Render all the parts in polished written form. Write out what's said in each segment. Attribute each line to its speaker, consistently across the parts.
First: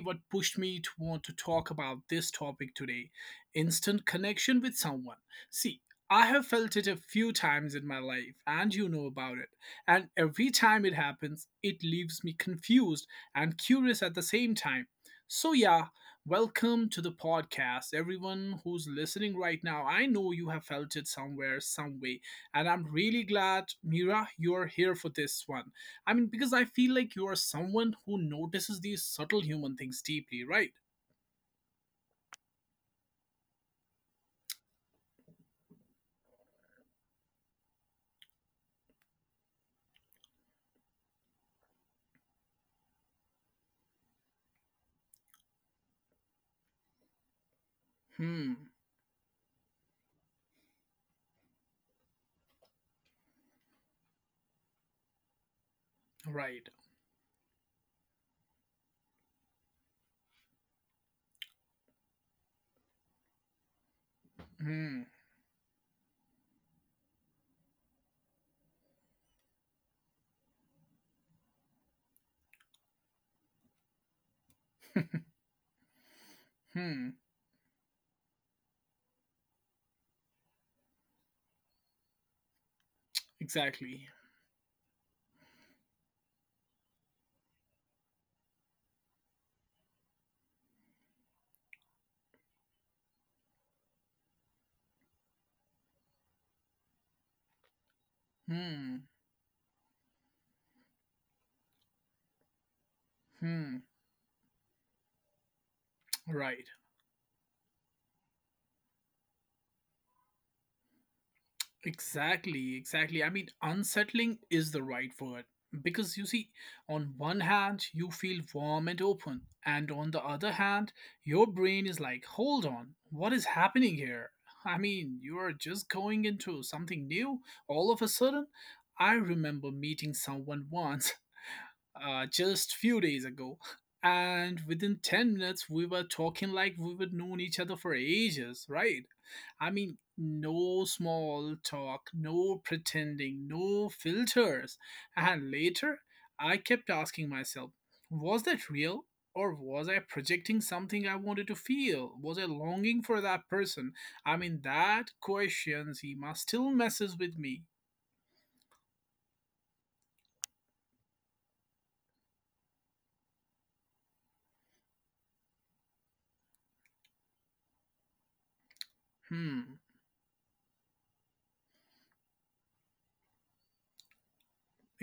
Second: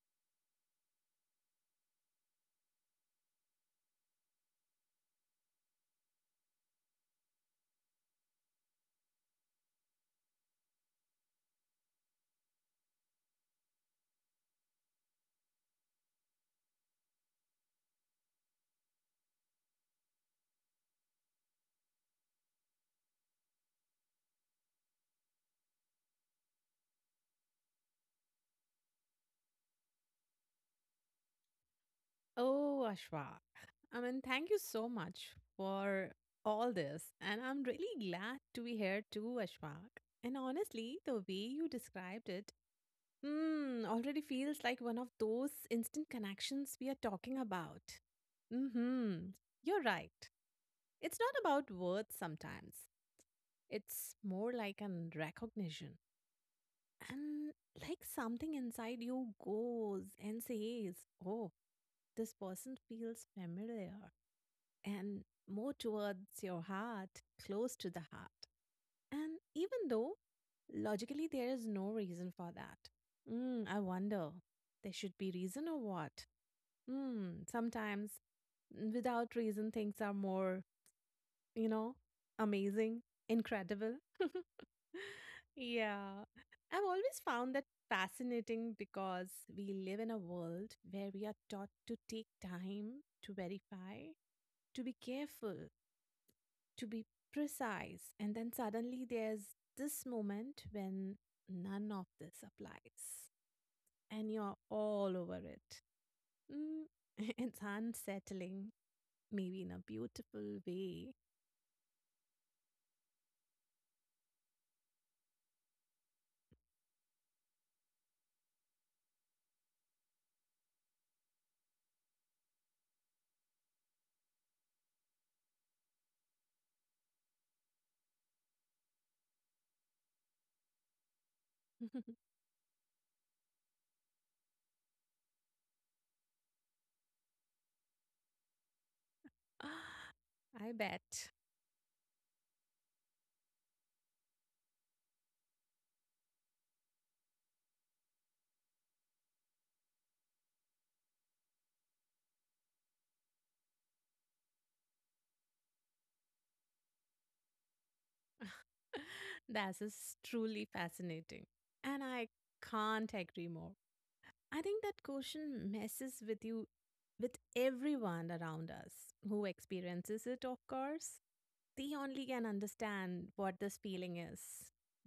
Speaker 1: what pushed me to want to talk about this topic today, instant connection with someone. See, I have felt it a few times in my life, and you know about it. And every time it happens, it leaves me confused and curious at the same time. So, yeah, welcome to the podcast. Everyone who's listening right now, I know you have felt it somewhere, some way. And I'm really glad, Mira, you're here for this one. I mean, because I feel like you are someone who notices these subtle human things deeply, right?
Speaker 2: Oh, Ashwa. I mean, thank you so much for all this. And I'm really glad to be here too, Ashwak. And honestly, the way you described it, already feels like one of those instant connections we are talking about.
Speaker 1: Hmm.
Speaker 2: Mm-hmm. You're right. It's not about words sometimes. It's more like an recognition.
Speaker 1: Right.
Speaker 2: And like something inside you goes and says, oh, this person feels familiar.
Speaker 1: Hmm.
Speaker 2: And more towards your heart, close to the heart. And even though logically there is no reason for that. I wonder, there should be reason or what?
Speaker 1: Hmm.
Speaker 2: Sometimes without reason, things are more, you know, amazing, incredible.
Speaker 1: Exactly.
Speaker 2: Yeah. I've always found that fascinating because we live in a world where we are taught to take time to verify, to be careful, to be precise. And then suddenly
Speaker 1: Hmm.
Speaker 2: there's this moment when none of this applies
Speaker 1: Hmm.
Speaker 2: and you're all over it.
Speaker 1: Right.
Speaker 2: Mm, it's unsettling, maybe in a beautiful way.
Speaker 1: Exactly, exactly. I mean, unsettling is the right word. Because you see, on one hand, you feel warm and open, and on the other hand, your brain is like, hold on, what is happening here? I mean, you are just going into something new all of a sudden. I remember meeting someone once, just few days ago, and within 10 minutes we were talking like we would known each other for ages, right? I mean,
Speaker 2: I
Speaker 1: no
Speaker 2: bet.
Speaker 1: small talk, no pretending, no filters. And later, I kept asking myself, was that real? Or was I projecting something I wanted to feel? Was I longing for that person? I mean, that question he still messes with me.
Speaker 2: That is truly fascinating. And I can't agree more. I think that question messes with you, with everyone around us who
Speaker 1: Hmm.
Speaker 2: experiences it, of course. They only can understand what this feeling is,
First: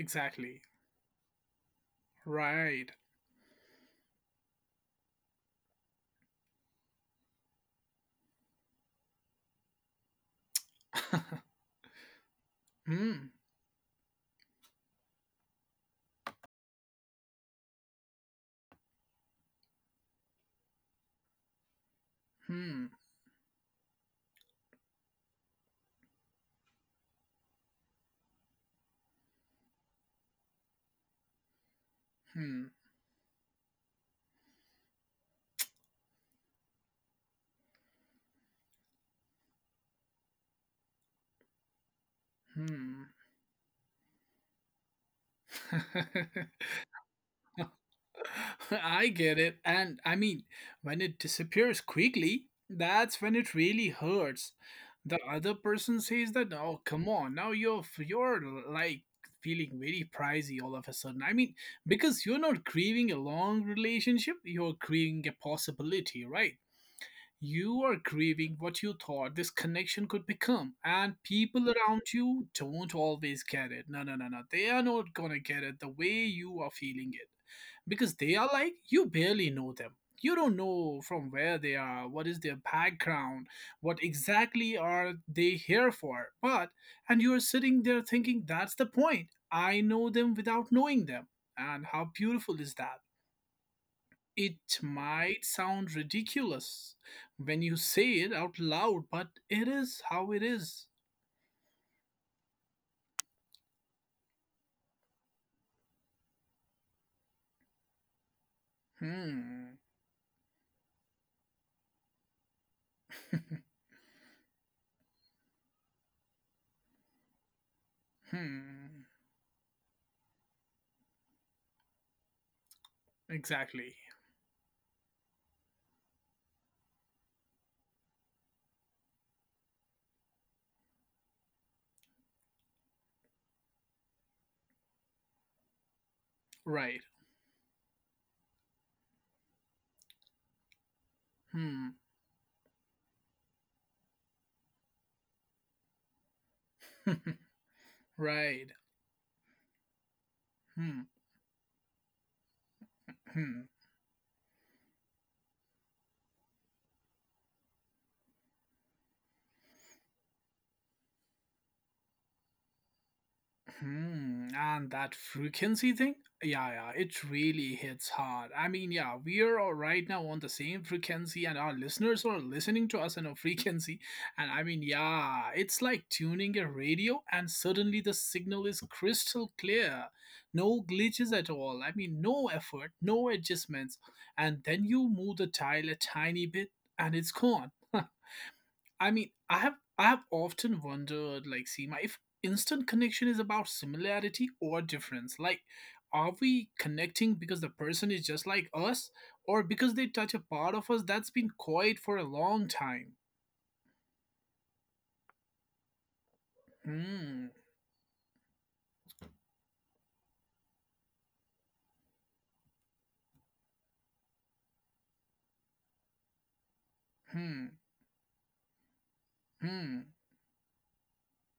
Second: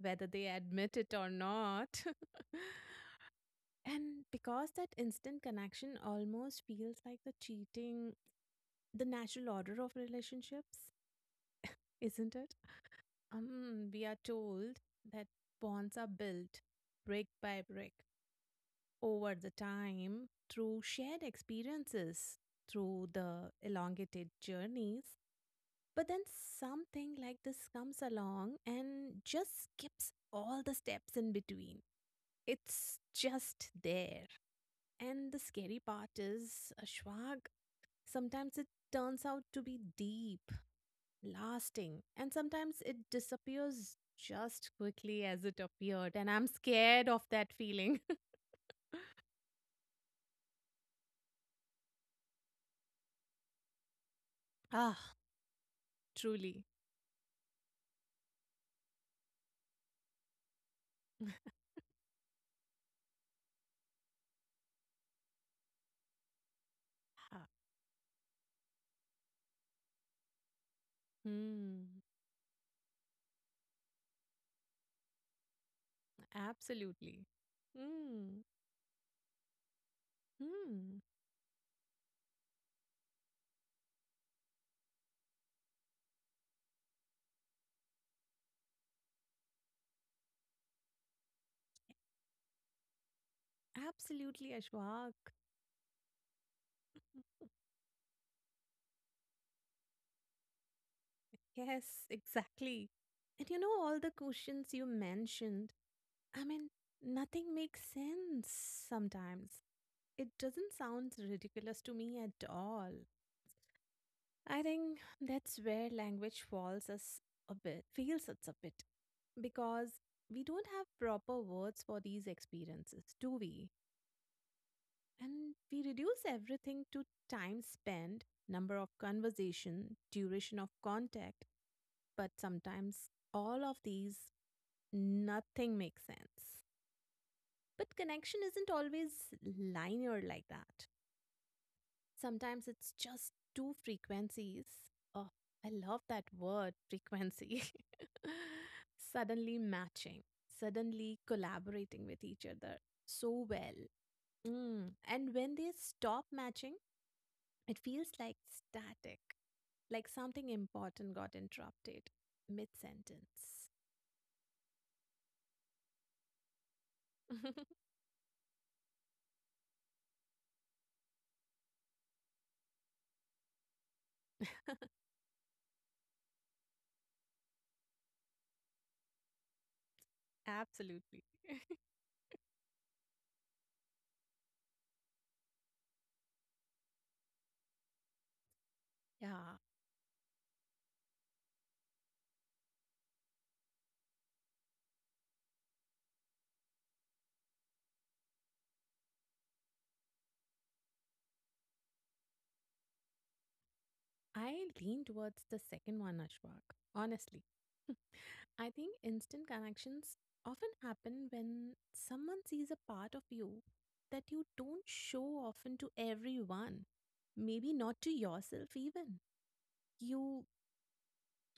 Speaker 2: whether they admit it or not.
Speaker 1: Right.
Speaker 2: And because that instant connection almost feels like the cheating, the natural order of relationships, isn't it?
Speaker 1: Hmm.
Speaker 2: We are told that bonds are built brick by brick over the time through shared experiences,
Speaker 1: Hmm.
Speaker 2: through the elongated journeys. But then something like this comes along and just skips all the steps in between.
Speaker 1: Hmm.
Speaker 2: It's just there. And the scary part is, Ashwag, sometimes it turns out to be deep lasting, and sometimes it
Speaker 1: Hmm.
Speaker 2: disappears just quickly as it appeared, and I'm scared of that feeling.
Speaker 1: I get it. And I mean, when it disappears quickly, that's when it really hurts. The
Speaker 2: Ah,
Speaker 1: other person says that,
Speaker 2: truly.
Speaker 1: oh, come on, now you're like feeling very pricey all of a sudden. I mean, because you're not grieving a long relationship, you're grieving a possibility, right?
Speaker 2: Ah.
Speaker 1: You are grieving what you thought this connection could become, and people around
Speaker 2: Hmm.
Speaker 1: you don't always get it. No, no, no, no. They are not gonna get it the way you are feeling it.
Speaker 2: Absolutely.
Speaker 1: Because they
Speaker 2: Hmm.
Speaker 1: are like, you barely know them. You don't know
Speaker 2: Hmm.
Speaker 1: from where they are, what is their background, what exactly are they here for. But, and you are sitting there thinking, that's the point. I know them without knowing them. And how beautiful is that?
Speaker 2: Absolutely,
Speaker 1: It
Speaker 2: Ashwak.
Speaker 1: might sound ridiculous when you say it out loud, but it is how it is.
Speaker 2: Yes, exactly. And you know, all the questions you mentioned, I mean, nothing makes sense sometimes.
Speaker 1: Hmm.
Speaker 2: It doesn't sound ridiculous to me at all. I think that's where language falls us a bit, feels us a bit,
Speaker 1: Hmm.
Speaker 2: because we don't have proper words for these experiences, do we?
Speaker 1: Exactly.
Speaker 2: And we reduce everything to time spent, number of conversation, duration of contact, but sometimes all of these, nothing makes sense.
Speaker 1: Right.
Speaker 2: But connection isn't always linear like that.
Speaker 1: Hmm.
Speaker 2: Sometimes it's just two frequencies. Oh, I love that word, frequency.
Speaker 1: Right.
Speaker 2: Suddenly matching,
Speaker 1: Hmm.
Speaker 2: suddenly collaborating with each other so
Speaker 1: Hmm.
Speaker 2: well. Mm. And when they stop matching, it feels like static, like something important got interrupted mid sentence.
Speaker 1: Hmm, and that frequency thing? Yeah, yeah, it really hits hard. I mean, yeah, we are all right now on the same frequency, and our listeners are listening to us on a frequency. And I mean, yeah, it's like tuning a radio, and suddenly the signal is crystal clear. No
Speaker 2: Absolutely.
Speaker 1: glitches at all. I mean, no effort, no adjustments. And then you move the dial a tiny bit, and it's gone. I mean, I
Speaker 2: Yeah.
Speaker 1: have I have often wondered, like, Seema, if instant connection is about similarity or difference. Like, are we connecting because the person is just like us, or because they touch a part of us that's been quiet for a long time?
Speaker 2: I lean towards the second one, Ashwak, honestly.
Speaker 1: Hmm.
Speaker 2: I think instant connections often happen when someone sees a part of you that you don't show often to everyone,
Speaker 1: Hmm.
Speaker 2: maybe not to yourself even.
Speaker 1: Hmm.
Speaker 2: You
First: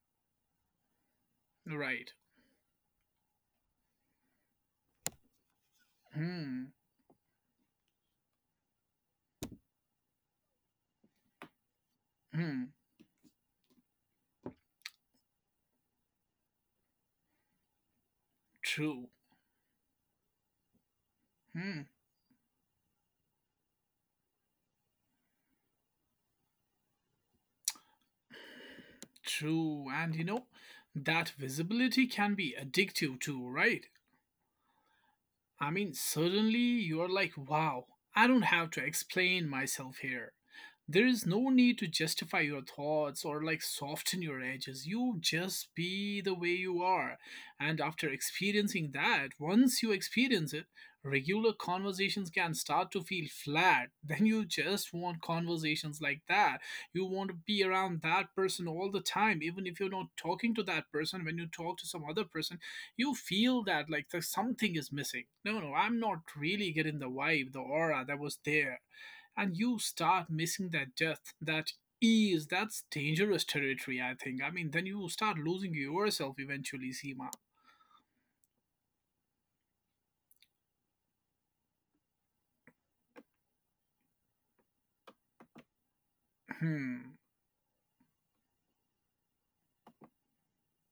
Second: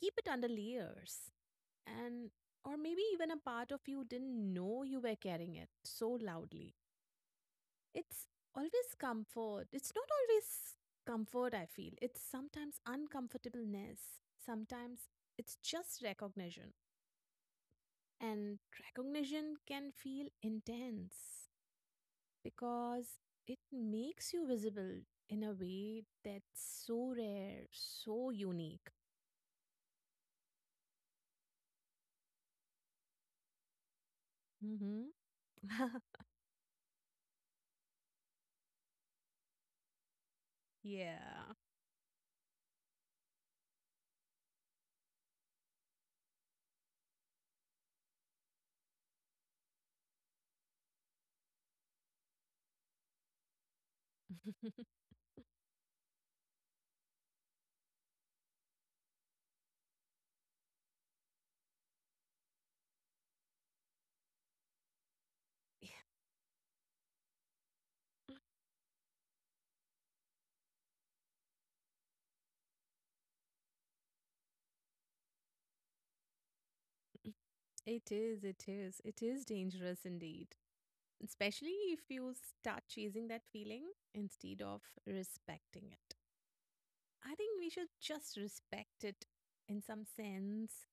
Speaker 2: keep it under layers
Speaker 1: Right.
Speaker 2: and or maybe even a part of you didn't know you were carrying it so
Speaker 1: Hmm.
Speaker 2: loudly. It's always comfort. It's not always comfort I feel. It's
Speaker 1: Hmm.
Speaker 2: sometimes uncomfortableness. Sometimes it's just recognition. And
Speaker 1: True.
Speaker 2: recognition can feel intense
Speaker 1: Hmm.
Speaker 2: because it makes you visible in a way that's so rare, so unique.
Speaker 1: True. And you know, that visibility can be addictive too, right?
Speaker 2: Hmm.
Speaker 1: I mean, suddenly you're like, wow, I don't have to explain myself here. There is no
Speaker 2: Yeah,
Speaker 1: need to justify your thoughts or like soften your edges. You just be the way you are. And after experiencing that, once you experience it, regular conversations can start to feel flat. Then you just want conversations like that. You want to be around that person all the time, even if you're not talking to that person. When you talk to some other person, you feel that like there's something is missing. No, no, I'm not really getting the vibe, the aura that was there. And you start missing that depth, that ease. That's dangerous territory, I think. I mean, then you start losing yourself eventually, Seema.
Speaker 2: it is, it is, it is dangerous indeed. Especially if you start chasing that feeling instead of respecting it.
Speaker 1: Hmm.
Speaker 2: I think we should just respect it in some sense.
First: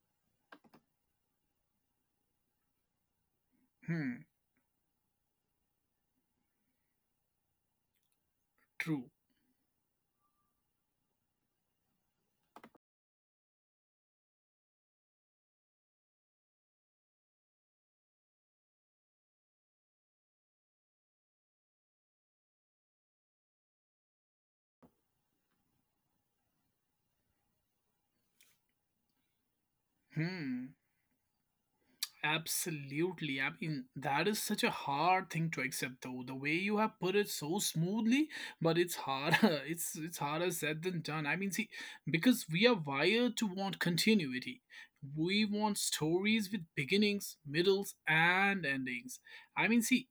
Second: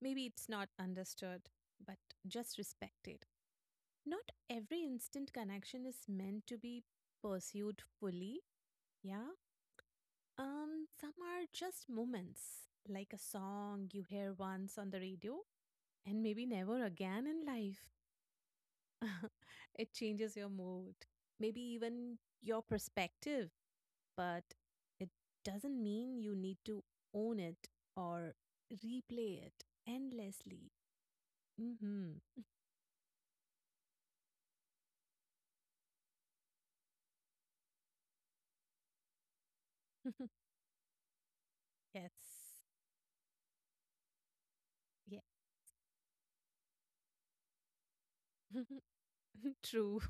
Speaker 2: Maybe it's not understood, but just respect it.
Speaker 1: Hmm.
Speaker 2: Not every instant connection is meant to be pursued fully.
Speaker 1: True.
Speaker 2: Yeah. Some are just moments, like a song you hear once on the radio and maybe never again in life. It changes your mood, maybe even your perspective, but it doesn't mean you need to own it or replay it endlessly.
Speaker 1: Hmm.
Speaker 2: Mm-hmm.
Speaker 1: Absolutely. I mean, that is such a hard thing to accept though. The way you have put it so smoothly, but it's hard, it's harder said than done. I mean, see,
Speaker 2: Yes.
Speaker 1: because we are wired to want continuity.
Speaker 2: Yeah.
Speaker 1: We want stories with beginnings, middles, and endings. I mean,
Speaker 2: True.
Speaker 1: see,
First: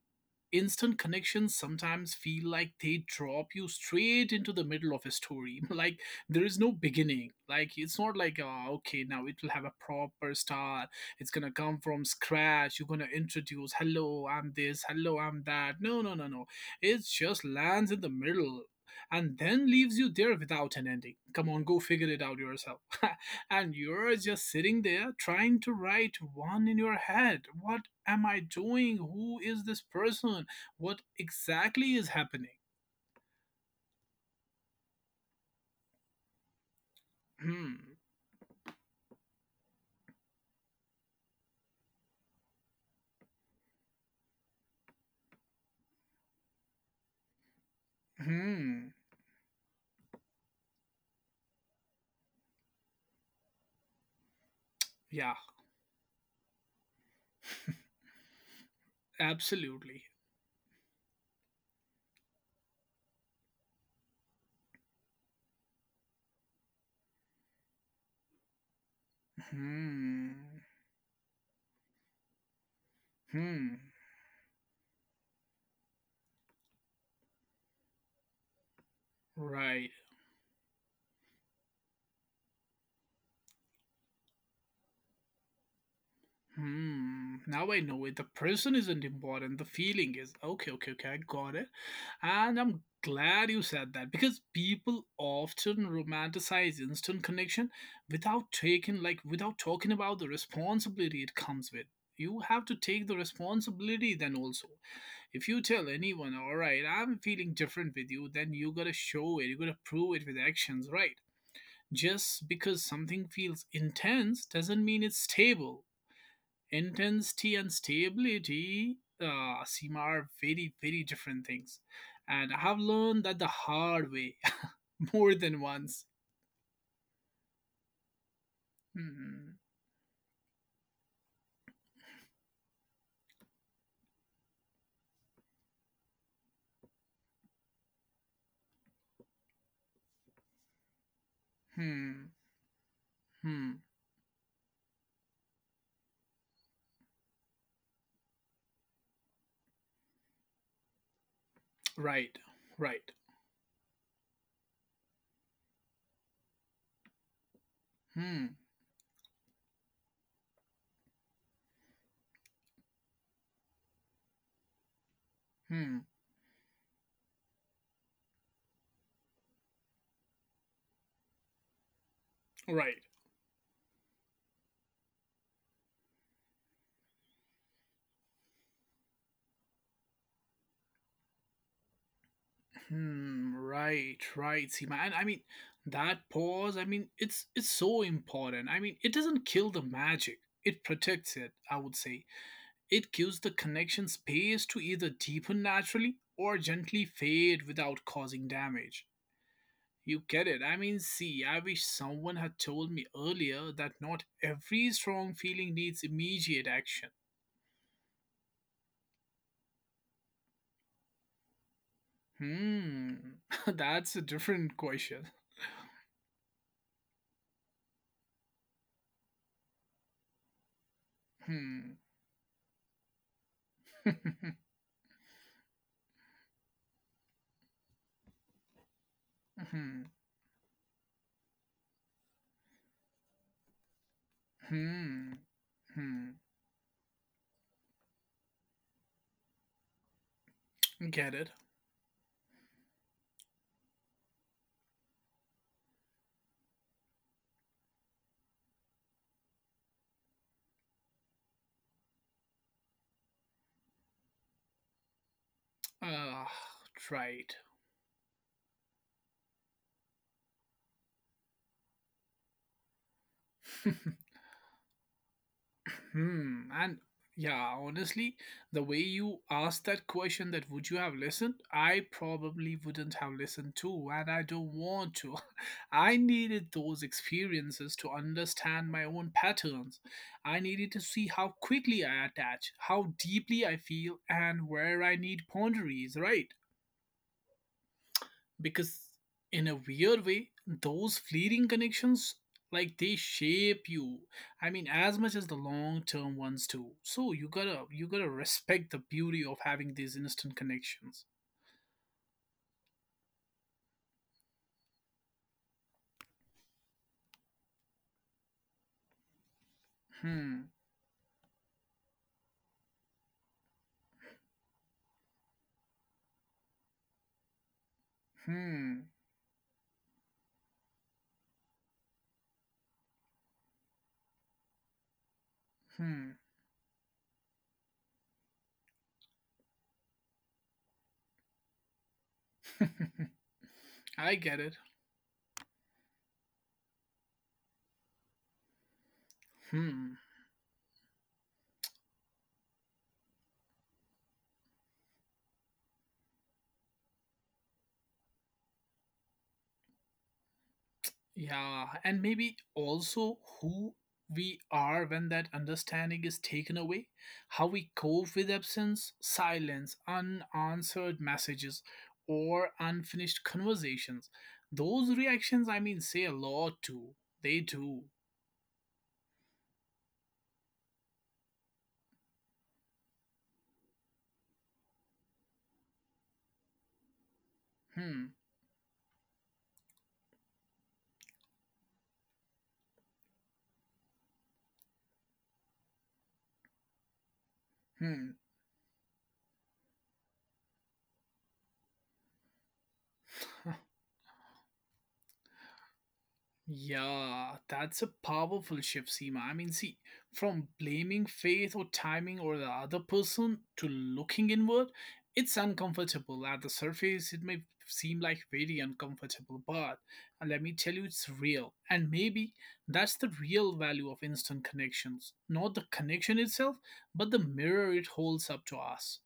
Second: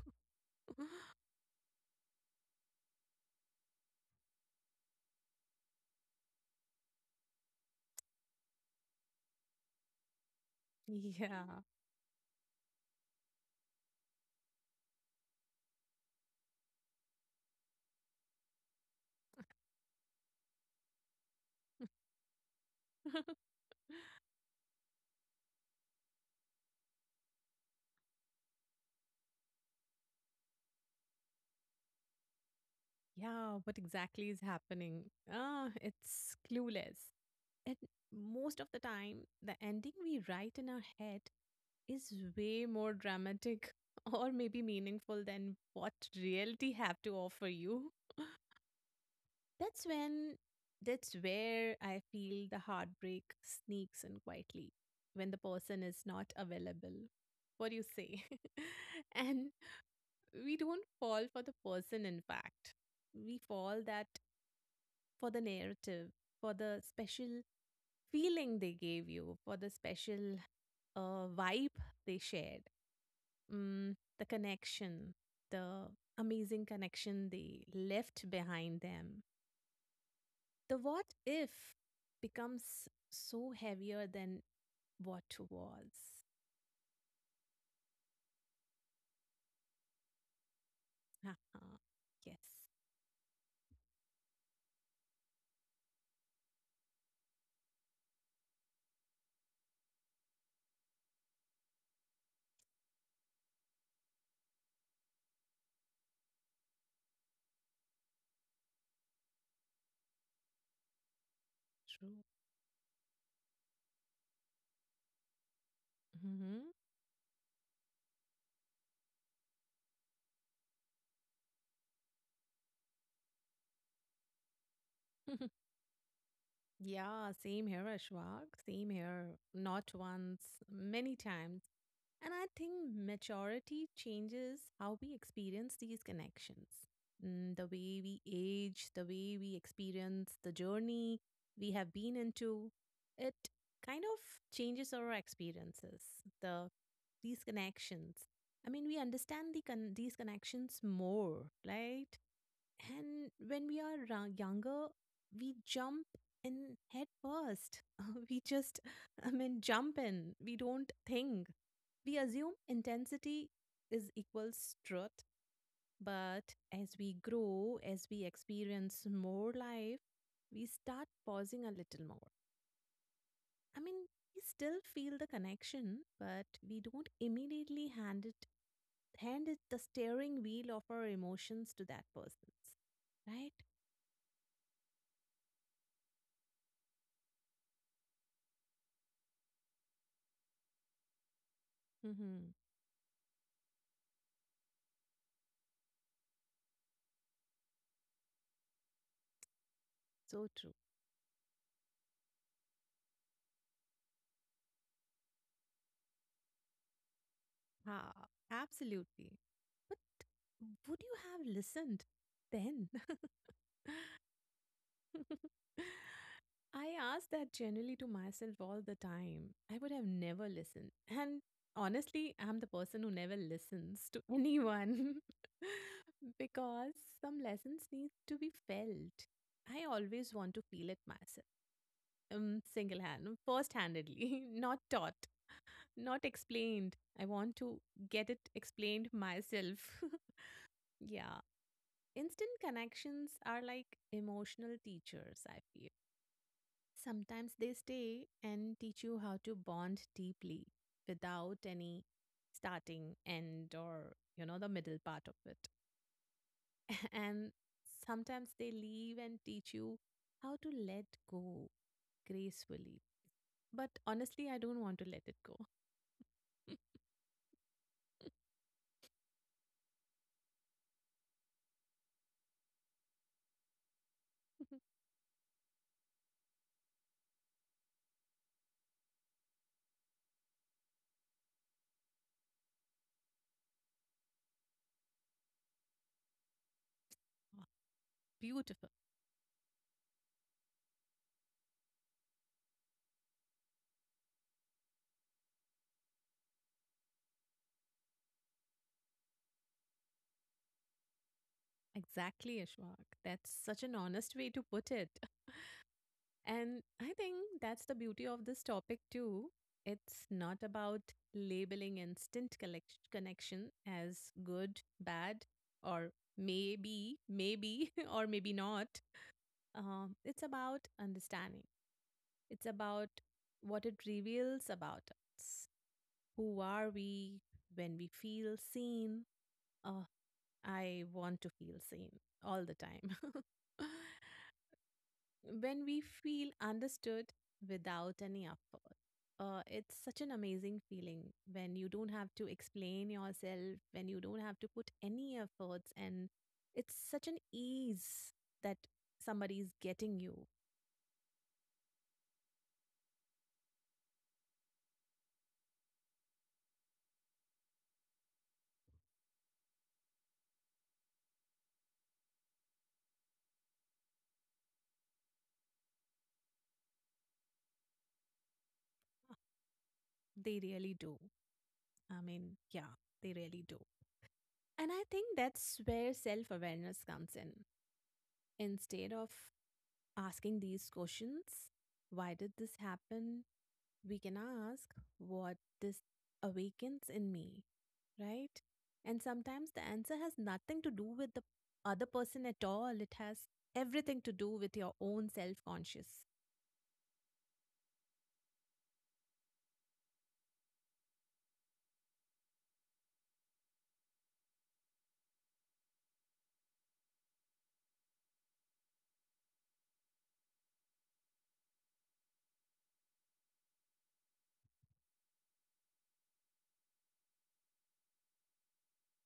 Speaker 1: instant connections sometimes feel like they drop you straight into the middle of a story, like there is no beginning. Like, it's not like, okay, now it will have a proper start. It's
Speaker 2: Yeah.
Speaker 1: gonna come from scratch. You're gonna introduce, hello, I'm this, hello, I'm that. No, no, no, no. It just lands in the middle, and then leaves you there without an ending. Come on, go figure it out yourself. And you're just sitting there trying to write one in your head. What am I doing? Who is this person? What exactly is happening?
Speaker 2: Yeah, what exactly is happening? Ah, it's clueless. And
Speaker 1: Hmm.
Speaker 2: most of the time, the ending we write in our head is way more dramatic or maybe meaningful than what reality have to offer you.
Speaker 1: Hmm.
Speaker 2: That's when that's where I feel the heartbreak sneaks in quietly when
Speaker 1: Yeah,
Speaker 2: the person is not available. What do you say? And
Speaker 1: absolutely.
Speaker 2: we don't fall for the person in fact. We fall that for the narrative, for the special feeling they gave you, for the
Speaker 1: Hmm.
Speaker 2: special vibe they shared,
Speaker 1: Hmm.
Speaker 2: the connection, the amazing connection they left behind them.
Speaker 1: Right.
Speaker 2: The what if becomes so heavier than what was.
Speaker 1: Hmm. Now I know it. The person isn't important. The feeling is. Okay, okay, okay. I got it.
Speaker 2: Haha, yes,
Speaker 1: And I'm glad you said that because people often romanticize instant connection without taking like without talking about the responsibility it comes with. You have to take the responsibility then also. If you tell anyone, all right, I'm feeling different with you, then you gotta show it, you gotta prove it with actions, right?
Speaker 2: true.
Speaker 1: Just because something feels intense doesn't mean it's stable.
Speaker 2: Hmm.
Speaker 1: Intensity and stability, seem, are very, very different things. And I have learned that the hard way more than once.
Speaker 2: Yeah, same here, Ashwag. Same here.
Speaker 1: Hmm.
Speaker 2: Not once, many times. And I think maturity changes how we experience these connections. The way we age, the way we experience the journey we have been
Speaker 1: Hmm.
Speaker 2: into, it
Speaker 1: Hmm.
Speaker 2: kind of changes our experiences, the these connections. I mean, we understand the these connections more, right?
Speaker 1: Right. Right.
Speaker 2: And when we are younger, we jump in head first. We
Speaker 1: Hmm.
Speaker 2: just, I mean, jump in. We don't think. We assume intensity is equals truth.
Speaker 1: Hmm.
Speaker 2: But as we grow, as we experience more life, we start pausing a little more.
Speaker 1: Right.
Speaker 2: I mean, we still feel the connection, but we don't immediately hand it the steering wheel of our emotions to that person, right?
Speaker 1: Hmm. Right. Right, Seema, and I mean, that pause, I mean, it's so important. I mean, it doesn't kill the magic, it protects it, I would say.
Speaker 2: Mm-hmm.
Speaker 1: It gives the connection space to either deepen naturally or gently fade without causing damage. You get
Speaker 2: So
Speaker 1: it?
Speaker 2: true.
Speaker 1: I mean, see, I wish someone had told me earlier that not every strong feeling needs immediate action.
Speaker 2: Ha, absolutely. But would you have listened then?
Speaker 1: Hmm. That's a different question.
Speaker 2: I ask that generally to myself all the time. I would have never listened. And
Speaker 1: Hmm.
Speaker 2: honestly, I'm the person who never listens to anyone. Because some lessons need to be felt. I
Speaker 1: Hmm.
Speaker 2: always want to feel it myself, single hand, first handedly, not taught.
Speaker 1: Hmm.
Speaker 2: Not
Speaker 1: Hmm.
Speaker 2: explained. I want to get it explained myself.
Speaker 1: Get
Speaker 2: Yeah.
Speaker 1: it?
Speaker 2: Instant connections are like emotional teachers, I feel. Sometimes they stay and teach you how to bond deeply without any starting, end, or, you know, the middle part of it.
Speaker 1: Ah, right.
Speaker 2: And sometimes they leave and teach you how to let go gracefully. But honestly, I don't want to let it go.
Speaker 1: Hmm. And yeah, honestly, the way you asked that question, that would you have listened, I probably wouldn't have listened to, and I don't want to. I needed those experiences to understand my own patterns. I needed to see how quickly I attach, how deeply I feel, and where I need ponderies, right?
Speaker 2: Beautiful.
Speaker 1: Because in a weird way, those fleeting connections, like, they shape you, I mean, as much as the long term ones too. So you gotta respect the beauty of having these instant connections.
Speaker 2: Exactly, Ashwak. That's such an honest way to put it. And I think that's the beauty of this topic too. It's not
Speaker 1: Hmm.
Speaker 2: about labeling instant connection as good, bad, or maybe, maybe, or maybe not.
Speaker 1: Hmm.
Speaker 2: It's about understanding. It's about what it reveals about us.
Speaker 1: Hmm.
Speaker 2: Who are we when we feel seen? Uh, I want to feel seen all the time.
Speaker 1: I get it.
Speaker 2: When we feel understood without any effort. It's
Speaker 1: Hmm.
Speaker 2: such an amazing feeling when you don't have to explain yourself, when you don't have to put any efforts, and it's such an ease that somebody's getting you.
Speaker 1: Yeah, and maybe also who we are when that understanding is taken away, how we cope with absence, silence, unanswered messages, or unfinished conversations. Those reactions, I mean, say a lot too. They do.
Speaker 2: They really do. I mean, yeah, they really do. And I think that's where self awareness comes in.
Speaker 1: Hmm.
Speaker 2: Instead of asking these questions, why did this happen? We can ask what this awakens in me,
Speaker 1: Hmm.
Speaker 2: right? And sometimes the answer has nothing to do with the other person at all. It has everything to do with your own self conscious.
Speaker 1: Yeah, that's a powerful shift, Seema. I mean, see, from blaming faith or timing or the other person to looking inward, it's uncomfortable. At the surface, it may seem like very uncomfortable, but let me tell you, it's real. And maybe that's the real value of instant connections. Not the connection itself, but the mirror it holds up to us.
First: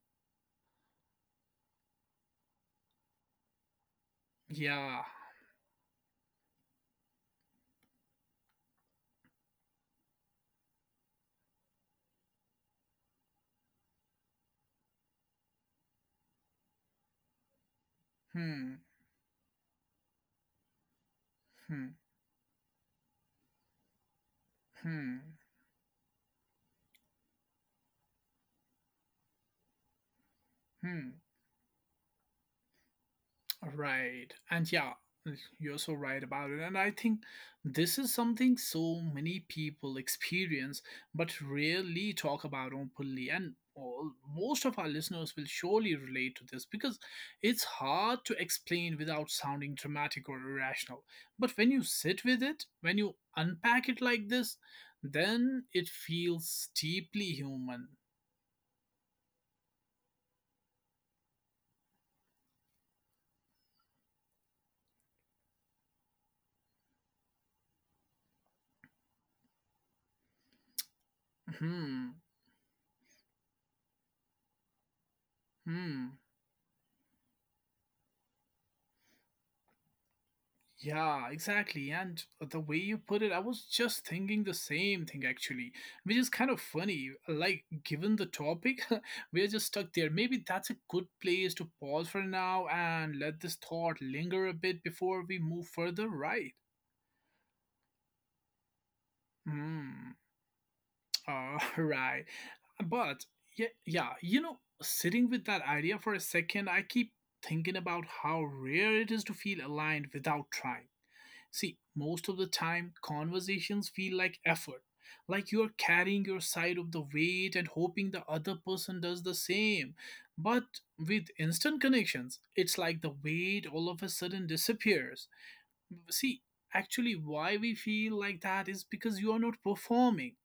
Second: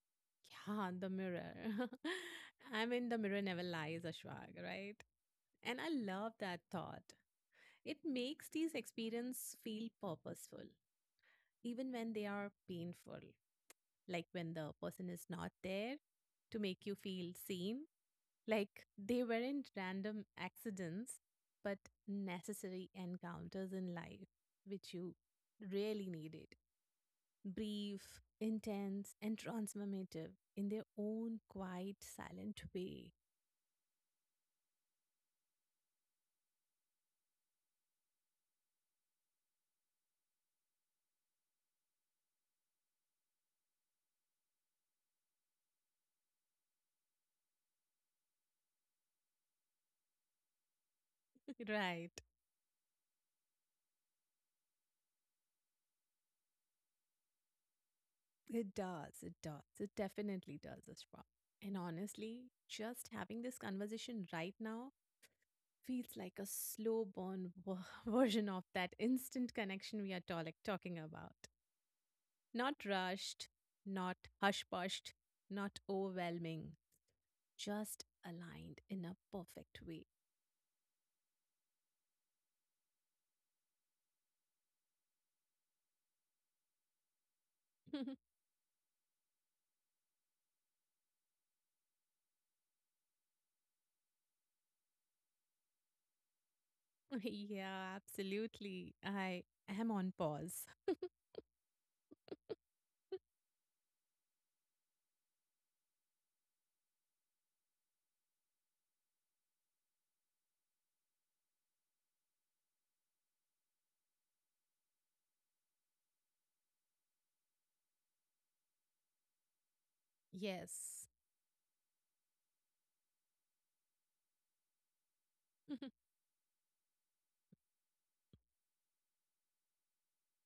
Speaker 2: Yeah, the mirror. I mean, the mirror never lies, Ashwag, right?
Speaker 1: Yeah.
Speaker 2: And I love that thought. It makes these experiences feel purposeful, even when they are painful, like when the person is not there to make you feel seen.
Speaker 1: Hmm.
Speaker 2: Like, they weren't random accidents, but
Speaker 1: Hmm.
Speaker 2: necessary encounters in life, which you
Speaker 1: Hmm.
Speaker 2: really needed. Brief, intense, and transformative in their
Speaker 1: Hmm.
Speaker 2: own quiet, silent way.
Speaker 1: Right. And yeah, you're so right about it. And I think this is something so many people experience but rarely talk about openly. And most of our listeners will surely relate to this because it's hard to explain without sounding dramatic or irrational. But when you
Speaker 2: Right.
Speaker 1: sit with it, when you unpack it like this, then it feels deeply human.
Speaker 2: It does. It does. It definitely does, Ashwa. And honestly, just having this conversation right now feels like a slow burn version of that instant connection we are talking about.
Speaker 1: Hmm.
Speaker 2: Not rushed, not hush pushed, not
Speaker 1: Hmm.
Speaker 2: overwhelming, just aligned in a perfect way.
Speaker 1: Yeah, exactly. And the way you put it, I was just thinking the same thing actually, which is kind of funny. Like, given the topic, we're just stuck there. Maybe that's a good place to pause for now and let this thought linger a bit before we move further, right?
Speaker 2: Yeah, absolutely. I am on
Speaker 1: Hmm.
Speaker 2: pause.
Speaker 1: All right. But yeah, yeah, sitting with that idea for a second, I keep thinking about how rare it is to feel aligned without trying. See, most of the time, conversations feel like effort, like you're carrying your side of the weight and hoping the other person does the same. But
Speaker 2: Yes.
Speaker 1: with instant connections, it's like the weight all of a sudden disappears. See, actually, why we feel like that is because you are not performing.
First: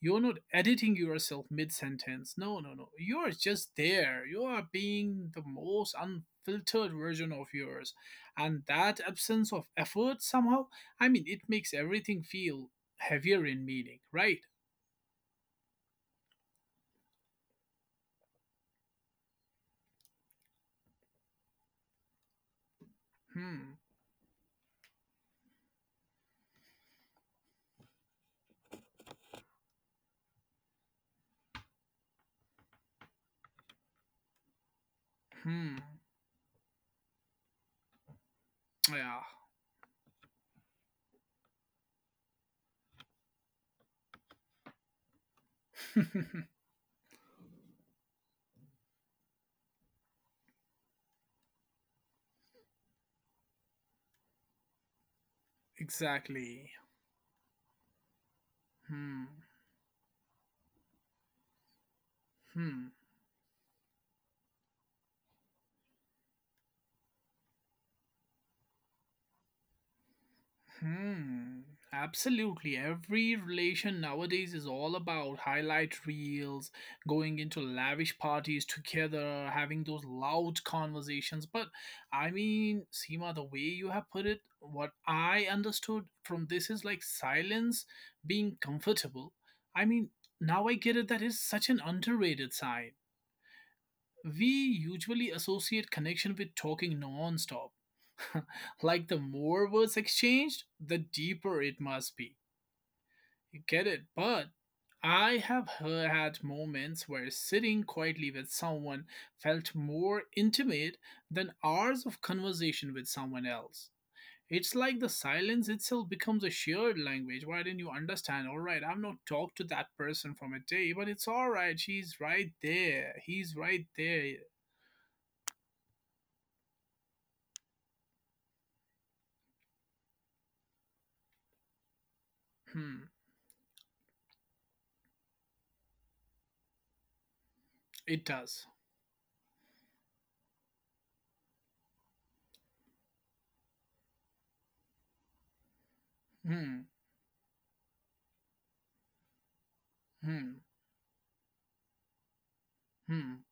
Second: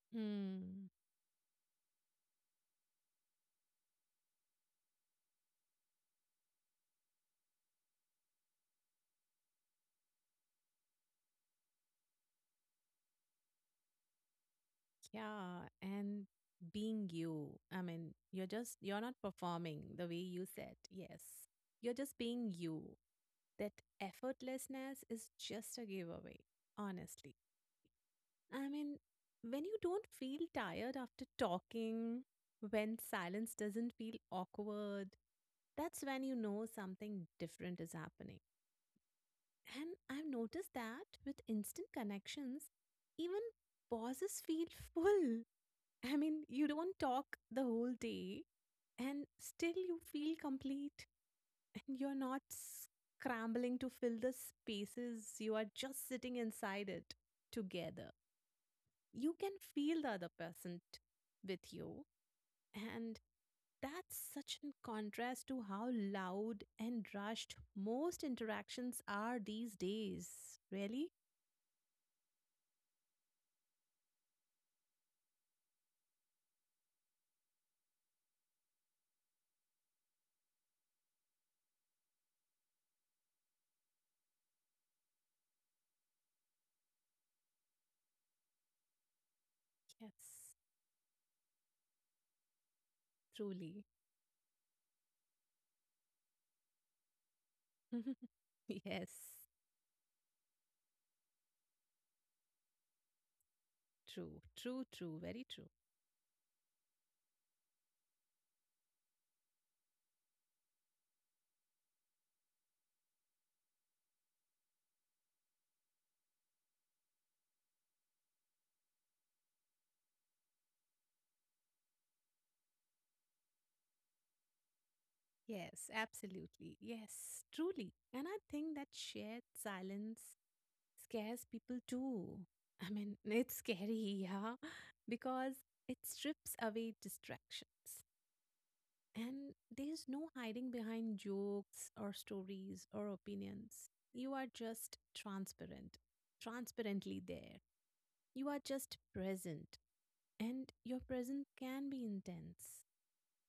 Speaker 1: You're not
Speaker 2: Mm,
Speaker 1: editing yourself mid sentence. No, no, no. You're just there. You are being the most unfiltered version of yours. And that absence of effort somehow, I mean, it makes everything feel heavier in meaning, right?
Speaker 2: yeah. And being you, I mean, you're just, you're not performing the way you said. Yes. You're just being you. That
Speaker 1: Hmm.
Speaker 2: effortlessness is just a giveaway, honestly. I mean, when you don't feel tired after talking, when silence doesn't feel awkward,
Speaker 1: Hmm.
Speaker 2: that's when you know something different is happening.
Speaker 1: Yeah.
Speaker 2: And I've noticed that with instant connections, even pauses feel full. I mean, you don't talk the whole day and still you feel complete and you're not scrambling to fill the spaces. You are just sitting
Speaker 1: Exactly.
Speaker 2: inside it together.
Speaker 1: Hmm.
Speaker 2: You can feel the other person with you.
Speaker 1: Hmm.
Speaker 2: And that's such in contrast to how loud and rushed most interactions are these days. Really?
Speaker 1: Hmm, absolutely. Every relation nowadays is all about highlight reels, going into lavish parties together, having those loud conversations. But I mean, Seema, the way you have put it, what I understood from this is like silence being comfortable. I mean,
Speaker 2: Yes,
Speaker 1: Now I get it. That is such an underrated side.
Speaker 2: truly.
Speaker 1: We usually associate connection with talking non-stop. Like
Speaker 2: Yes,
Speaker 1: the more words exchanged, the deeper it must be. You get it?
Speaker 2: true,
Speaker 1: But
Speaker 2: true, true,
Speaker 1: I
Speaker 2: very
Speaker 1: have
Speaker 2: true.
Speaker 1: he- had moments where sitting quietly with someone felt more intimate than hours of conversation with someone else. It's like the silence itself becomes a shared language. Why didn't you understand? All right, I've not talked to that person from a day, but it's all right. She's right there. He's right there.
Speaker 2: Yes, absolutely. Yes, truly. And I think that shared silence scares people too. I
Speaker 1: Hmm.
Speaker 2: mean, it's scary, yeah, because it strips away distractions.
Speaker 1: It does.
Speaker 2: And there's no hiding behind jokes or stories or opinions. You are just transparent,
Speaker 1: Hmm.
Speaker 2: transparently there. You are just present.
Speaker 1: Hmm.
Speaker 2: And your presence can be intense.
Speaker 1: Hmm.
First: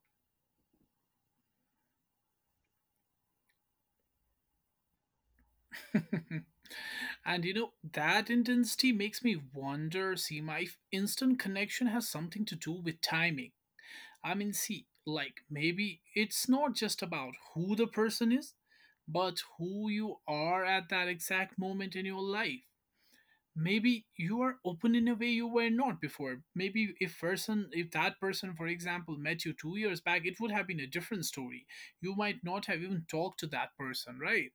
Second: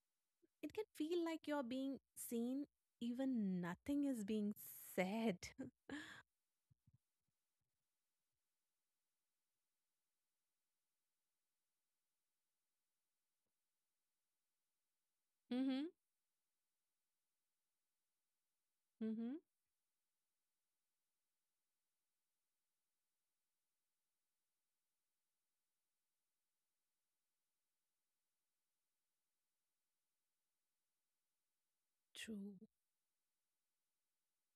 Speaker 2: It can feel like you're being seen, even nothing is being said.
Speaker 1: That intensity makes me wonder, instant connection has something to do with timing. See,
Speaker 2: Mm-hmm.
Speaker 1: maybe it's not just about who the person is,
Speaker 2: Mm-hmm.
Speaker 1: but who you are at that exact moment in your life. Maybe you are open in a way you were not before. Maybe if that person for example met you 2 years back, it would have been a different story. You might
Speaker 2: True.
Speaker 1: not have even talked to that person, right?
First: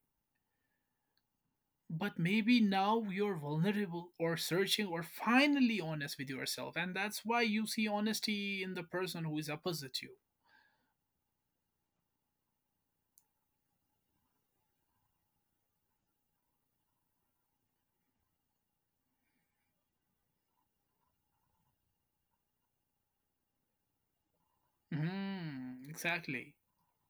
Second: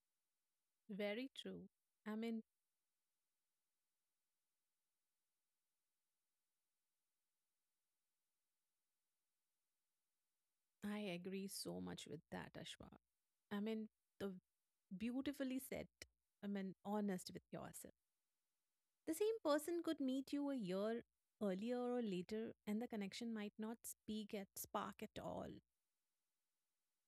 Speaker 2: Very true. I
Speaker 1: But
Speaker 2: mean,
Speaker 1: maybe now you're vulnerable or searching or finally honest with yourself, and that's why you see honesty in the person who is opposite you.
Speaker 2: I agree so much with that, Ashwa. I mean, the beautifully said. I mean, honest with yourself. The same person could meet you a year earlier or later, and the connection might not speak at spark at all.
Speaker 1: Hmm, exactly.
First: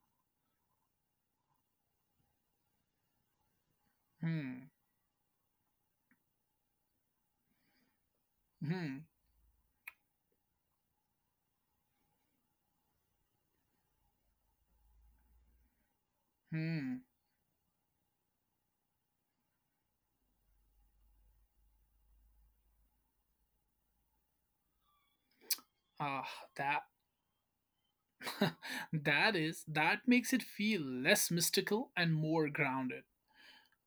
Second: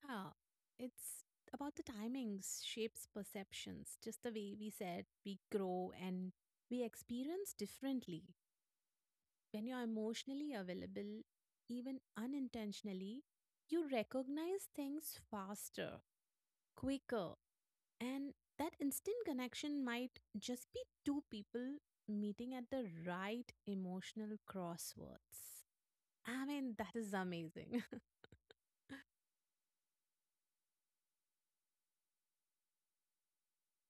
Speaker 2: Yeah, it's about the timings, shapes perceptions, just the way
Speaker 1: Hmm,
Speaker 2: we said we grow and we experience differently.
Speaker 1: hmm,
Speaker 2: When you're emotionally available, even unintentionally, you recognize things faster,
Speaker 1: hmm.
Speaker 2: quicker, and that instant connection might just be two people meeting at the right emotional crosswords.
Speaker 1: Ah,
Speaker 2: I mean,
Speaker 1: that
Speaker 2: that is amazing.
Speaker 1: that is, that makes it feel less mystical and more grounded,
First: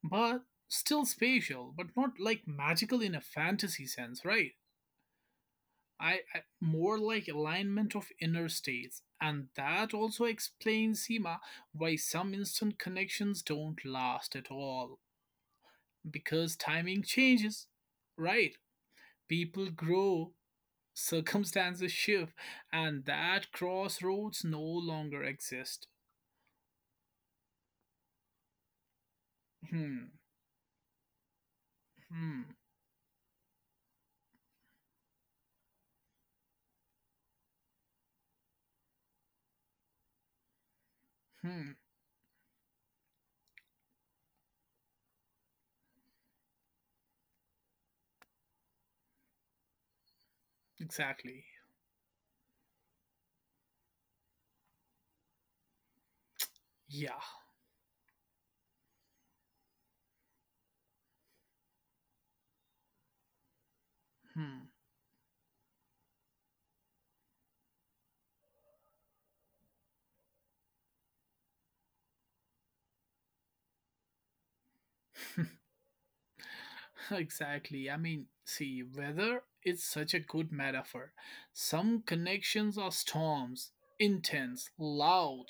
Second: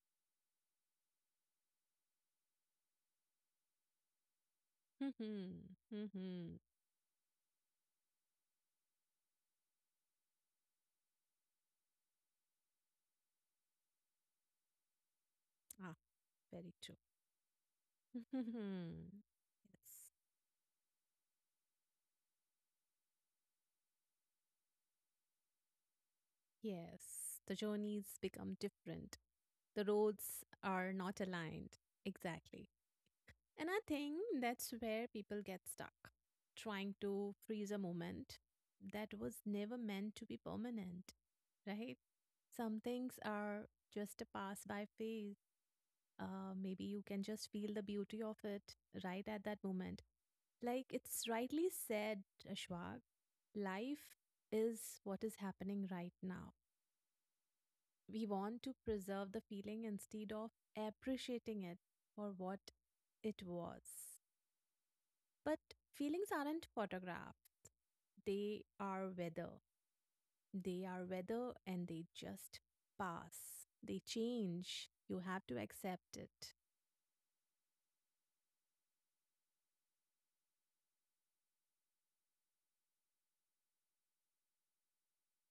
Speaker 1: but still spatial, but not like magical in a fantasy sense, right?
Speaker 2: hmm
Speaker 1: I
Speaker 2: hmm
Speaker 1: more like alignment of inner states, and that also explains, Seema, why some instant connections don't last at all
Speaker 2: Ah,
Speaker 1: because
Speaker 2: very true.
Speaker 1: timing changes, right?
Speaker 2: Mhm.
Speaker 1: People
Speaker 2: Yes.
Speaker 1: grow, circumstances shift, and that crossroads no longer exist.
Speaker 2: Yes. The journeys become different. The
Speaker 1: Hmm.
Speaker 2: roads are not aligned.
Speaker 1: Hmm.
Speaker 2: Exactly. And I think that's where people get stuck, trying to freeze a moment that was never meant to be permanent,
Speaker 1: Hmm,
Speaker 2: right? Some things are just a pass by phase. Maybe you can just feel the beauty of it right at that moment. Like it's
Speaker 1: exactly.
Speaker 2: rightly said, Ashwag, life is what is happening right now.
Speaker 1: Yeah.
Speaker 2: We want to preserve the feeling instead of appreciating it for what it was.
Speaker 1: Hmm.
Speaker 2: But feelings aren't photographed, they are weather. They are weather and they just pass, they change. You have to accept it.
Speaker 1: Exactly. Weather is such a good metaphor. Some connections are storms, intense, loud,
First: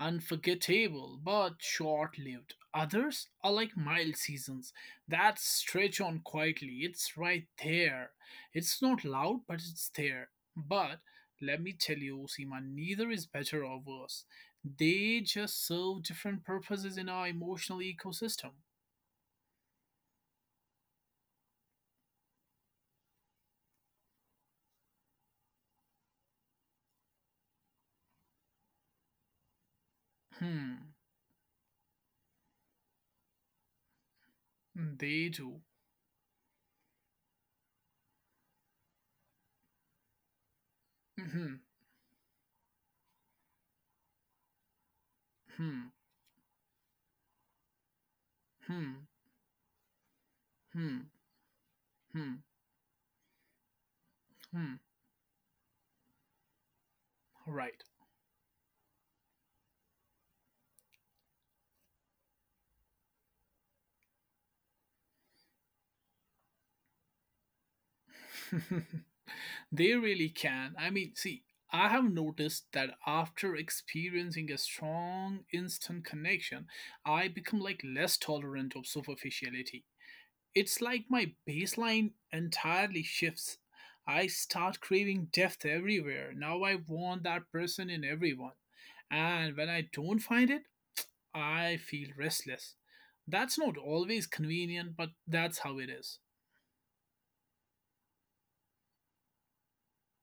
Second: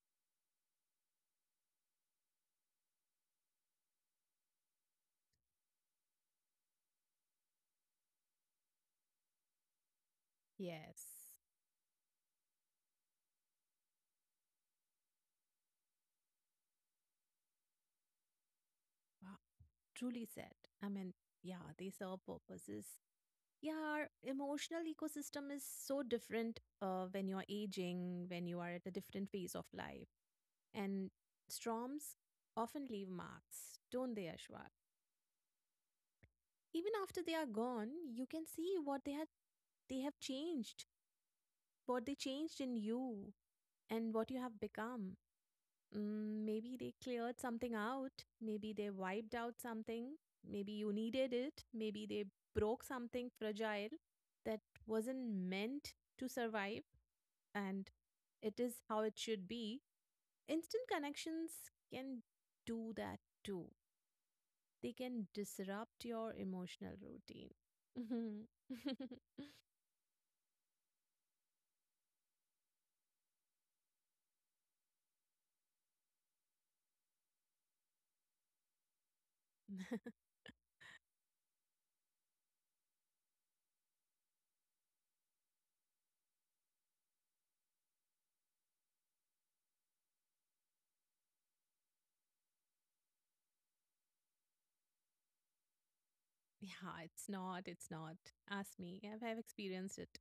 Speaker 1: unforgettable, but short lived. Others are like mild seasons that stretch on quietly. It's right there. It's not loud, but it's there. But
Speaker 2: Yes.
Speaker 1: let me tell you, Seema, neither is better or worse. They just serve different purposes in our emotional ecosystem.
Speaker 2: Wow, truly said. I mean, yeah, they serve purposes. Yeah, our emotional ecosystem is so different when you're aging, when you are at a different phase of life.
Speaker 1: Hmm,
Speaker 2: And storms often leave marks, don't they, Ashwar?
Speaker 1: they do.
Speaker 2: Even after they are gone, you can see what they had they have changed,
Speaker 1: Hmm.
Speaker 2: what they changed in you and what you have become.
Speaker 1: Hmm.
Speaker 2: Mm, maybe they cleared something out. Maybe they
Speaker 1: Hmm.
Speaker 2: wiped out something. Maybe you
Speaker 1: Hmm.
Speaker 2: needed it. Maybe they
Speaker 1: Hmm.
Speaker 2: broke something fragile that
Speaker 1: Hmm.
Speaker 2: wasn't meant to survive.
Speaker 1: Right.
Speaker 2: And it is how it should be. Instant connections can do that too. They can disrupt your emotional routine. Mhm.
Speaker 1: They really can. I have noticed that after experiencing a strong instant connection, I become like less tolerant of superficiality. It's like my baseline entirely shifts. I start craving depth everywhere. Now I want that person in everyone. And when I don't find it, I feel restless. That's not always convenient, but that's how it is.
Speaker 2: Yeah, it's not. It's not. Ask me. I've experienced it.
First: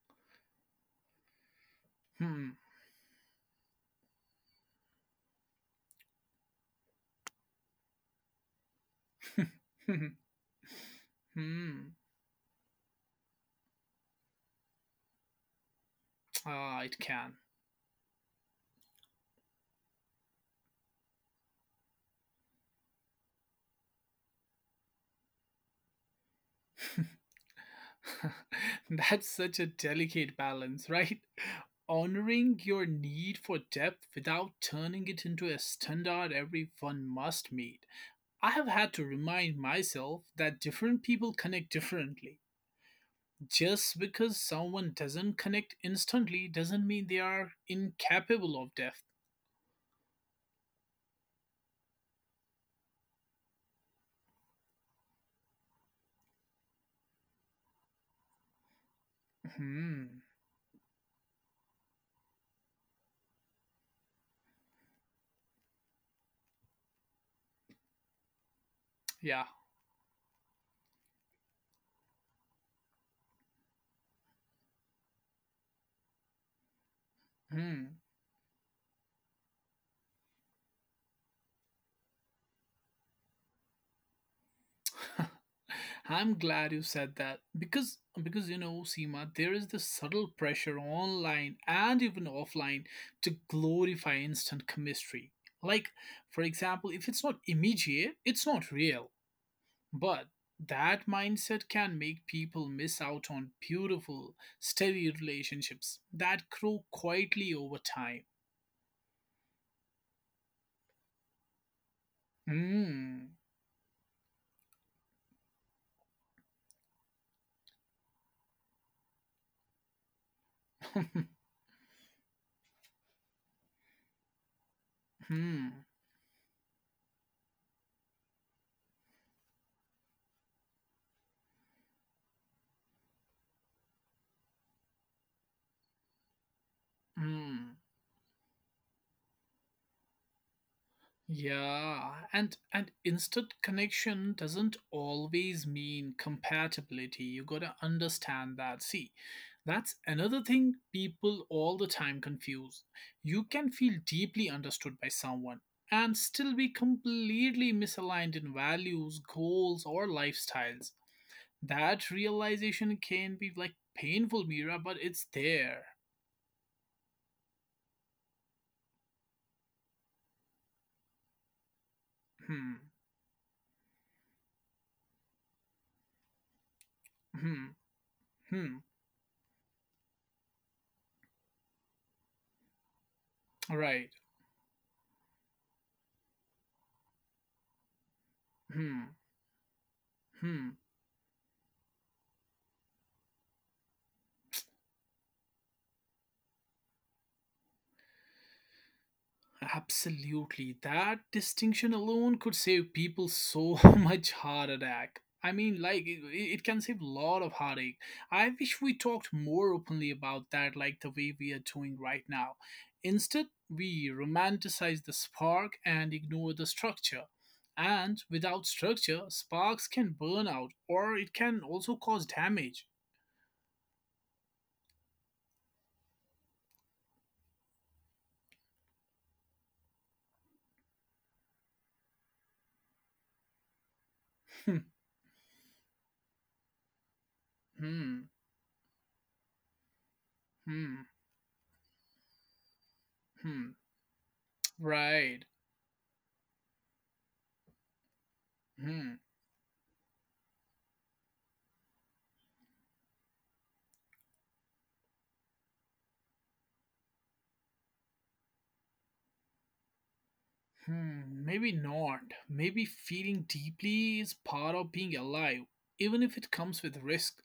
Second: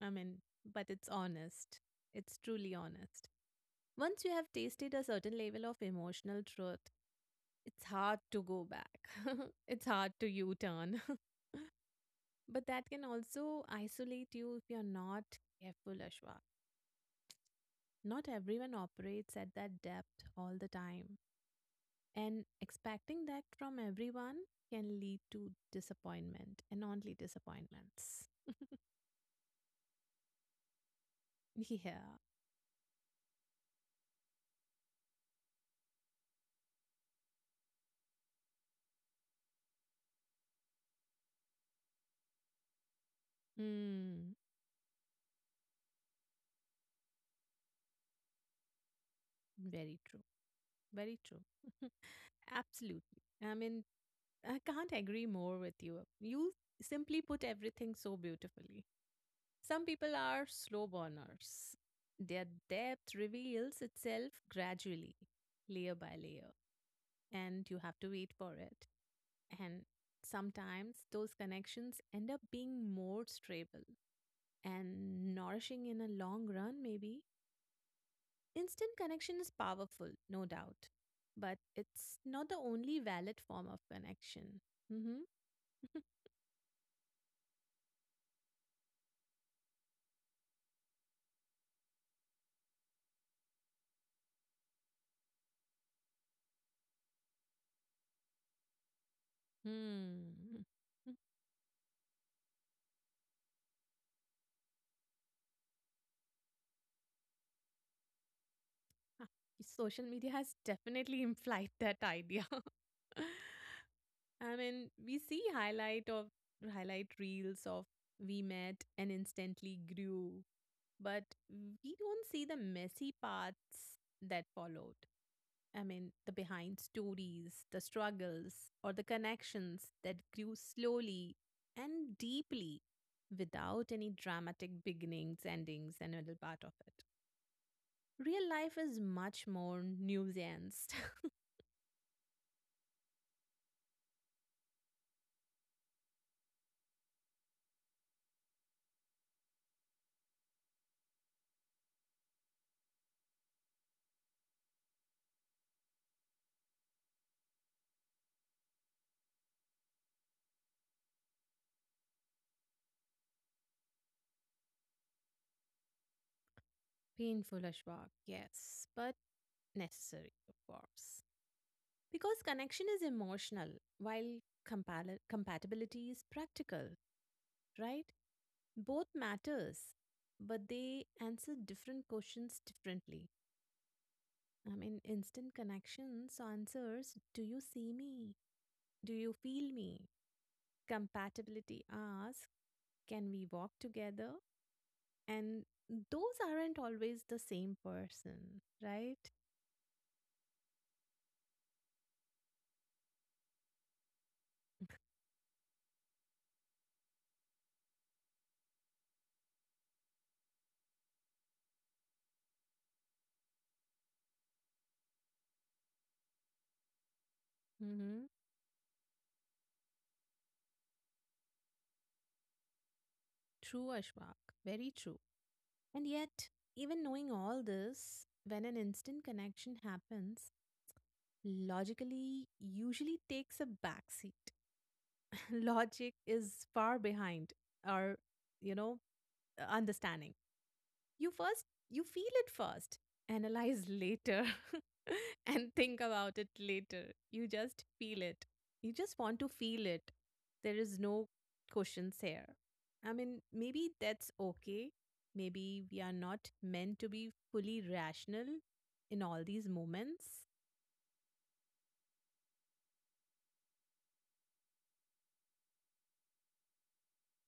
Speaker 2: I mean, but it's honest. It's
Speaker 1: Hmm.
Speaker 2: truly honest. Once you have tasted a certain level of emotional truth, it's hard to go back. It's hard to U turn.
Speaker 1: hmm.
Speaker 2: But that can also isolate you if you're not careful, Ashwa.
Speaker 1: Ah, it can.
Speaker 2: Not everyone operates at that depth all the time. And expecting that from everyone can lead to disappointment and only disappointments.
Speaker 1: That's such a delicate balance, right?
Speaker 2: Yeah.
Speaker 1: Honoring your need for depth without turning it into a standard everyone must meet. I have had to remind myself that different people connect differently. Just
Speaker 2: Mm,
Speaker 1: because someone doesn't connect instantly doesn't mean they are incapable of depth.
Speaker 2: very true. Very true. Absolutely. I mean, I can't agree more with you. You simply put everything so beautifully. Some people
Speaker 1: Hmm.
Speaker 2: are slow burners. Their depth reveals itself gradually, layer by layer, and you have to wait for it.
Speaker 1: Yeah.
Speaker 2: And sometimes those connections end up being more stable and nourishing in a long run, maybe.
Speaker 1: Hmm.
Speaker 2: Instant connection is powerful, no doubt, but it's not the only valid form of connection. Hmm.
Speaker 1: I'm glad you said that because you know, Seema, there is this subtle pressure online and even offline to glorify instant chemistry. Like, for example, if it's not immediate, it's not real. But
Speaker 2: Hmm.
Speaker 1: that
Speaker 2: Mm,
Speaker 1: mindset can make people miss out on beautiful, steady relationships that grow quietly over time.
Speaker 2: ah, social media has definitely implied that idea.
Speaker 1: Hmm.
Speaker 2: I mean, we see highlight of highlight reels of we met and instantly grew, but we don't see the messy parts that followed.
Speaker 1: hmm.
Speaker 2: I mean, the behind stories, the struggles, or the connections that grew slowly and deeply without any dramatic beginnings, endings, and middle part of it.
Speaker 1: Hmm.
Speaker 2: Real life is much more nuanced.
Speaker 1: Yeah, and instant connection doesn't always mean compatibility. You got to understand that. See, that's another thing people all the time confuse. You can feel deeply understood by someone and still be completely misaligned in values, goals, or lifestyles. That realization can be like painful, Mira, but it's there.
Speaker 2: Painful, Ashwak, yes, but necessary, of course. Because
Speaker 1: Hmm.
Speaker 2: connection is emotional, while compal- compatibility is practical,
Speaker 1: Hmm.
Speaker 2: right?
Speaker 1: Hmm.
Speaker 2: Both matters, but they answer different questions differently.
Speaker 1: Right.
Speaker 2: I mean, instant connections answers, do you see me?
Speaker 1: Hmm.
Speaker 2: Do you feel me?
Speaker 1: Hmm.
Speaker 2: Compatibility asks, can we walk together? And those aren't always the same person, right?
Speaker 1: Absolutely. That distinction alone could save people so much heart attack. It can save a lot of heartache. I wish we talked more openly about that, like the way we are doing right now. Instead, we romanticize the spark and ignore the structure.
Speaker 2: Mm-hmm.
Speaker 1: And without structure, sparks can burn out or it can also cause damage.
Speaker 2: True, Ashwak. Very true. And yet, even knowing all this, when an instant connection happens, logically usually takes a backseat. Logic is far behind our,
Speaker 1: Hmm,
Speaker 2: you know, understanding.
Speaker 1: hmm, hmm,
Speaker 2: You feel it first,
Speaker 1: hmm.
Speaker 2: analyze later
Speaker 1: Right.
Speaker 2: and think about it later. You just feel it. You
Speaker 1: Hmm.
Speaker 2: just want to feel it. There is no questions here. I mean, maybe that's okay. Maybe we are not meant to be fully rational in all these moments.
Speaker 1: Hmm, maybe not. Maybe feeling deeply is part of being alive, even if it comes with risk.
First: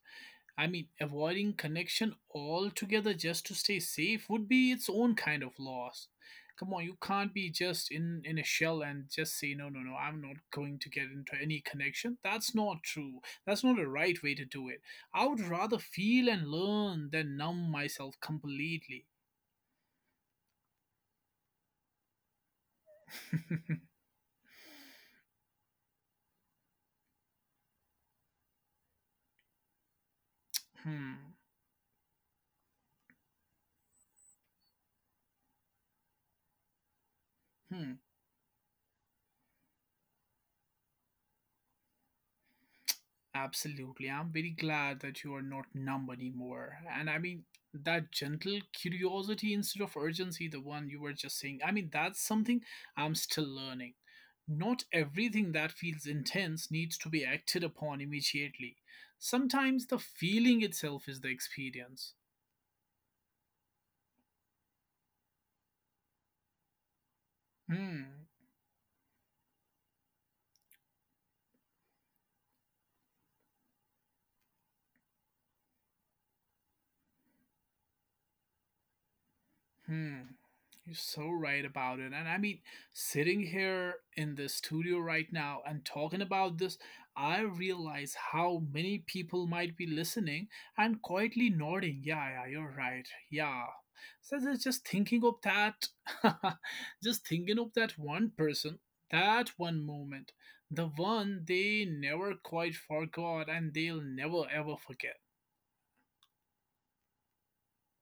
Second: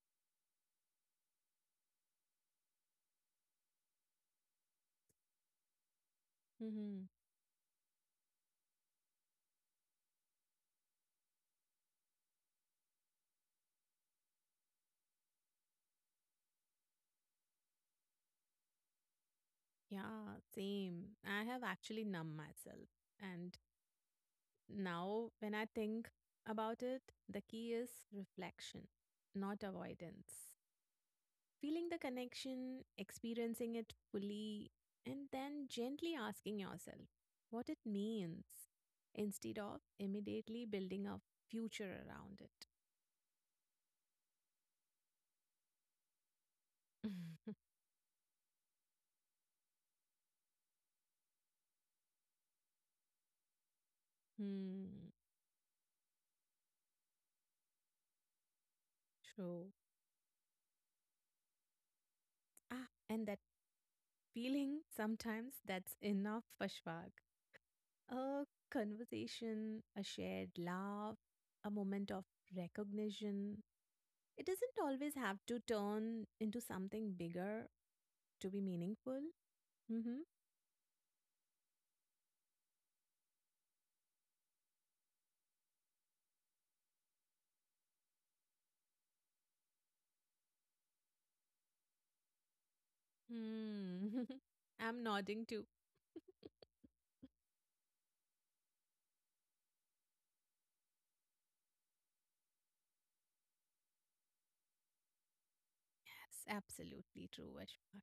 Speaker 1: I mean, avoiding connection altogether just to stay safe would be its own kind of loss. Come on, you
Speaker 2: Hmm.
Speaker 1: can't be just in a shell and just say, no, no, no, I'm not going to get into any connection. That's not true. That's not the right way to do it. I would rather feel and learn than numb myself completely.
Speaker 2: Yeah, same. I have actually numbed myself and now, when I think about it, the key is reflection, not avoidance.
Speaker 1: Hmm.
Speaker 2: Feeling the connection, experiencing it fully, and then gently asking yourself what it
Speaker 1: Hmm.
Speaker 2: means instead of immediately building a future around it.
Speaker 1: Absolutely. I'm very glad that you are not numb anymore. And I mean, that gentle curiosity instead of urgency, the one you were just saying, I mean, that's something I'm still learning. Not
Speaker 2: Hmm,
Speaker 1: everything that feels intense needs to be acted upon immediately.
Speaker 2: true.
Speaker 1: Sometimes the feeling itself is the experience.
Speaker 2: Ah, and that feeling sometimes that's enough for shwag.
Speaker 1: Hmm.
Speaker 2: A conversation, a shared laugh, a moment of recognition. It doesn't always have to turn into something bigger to be meaningful. Mm-hmm.
Speaker 1: Hmm. You're so right about it. And I mean, sitting here in the studio right now and talking about this, I realize how many people might be listening and quietly nodding. Yeah, yeah, you're right. Yeah.
Speaker 2: Hmm.
Speaker 1: So just
Speaker 2: I'm
Speaker 1: thinking of
Speaker 2: nodding too.
Speaker 1: that, just thinking of that one person, that one moment, the one they never quite forgot and they'll never ever forget.
Speaker 2: Yes, absolutely true, Ashfaq.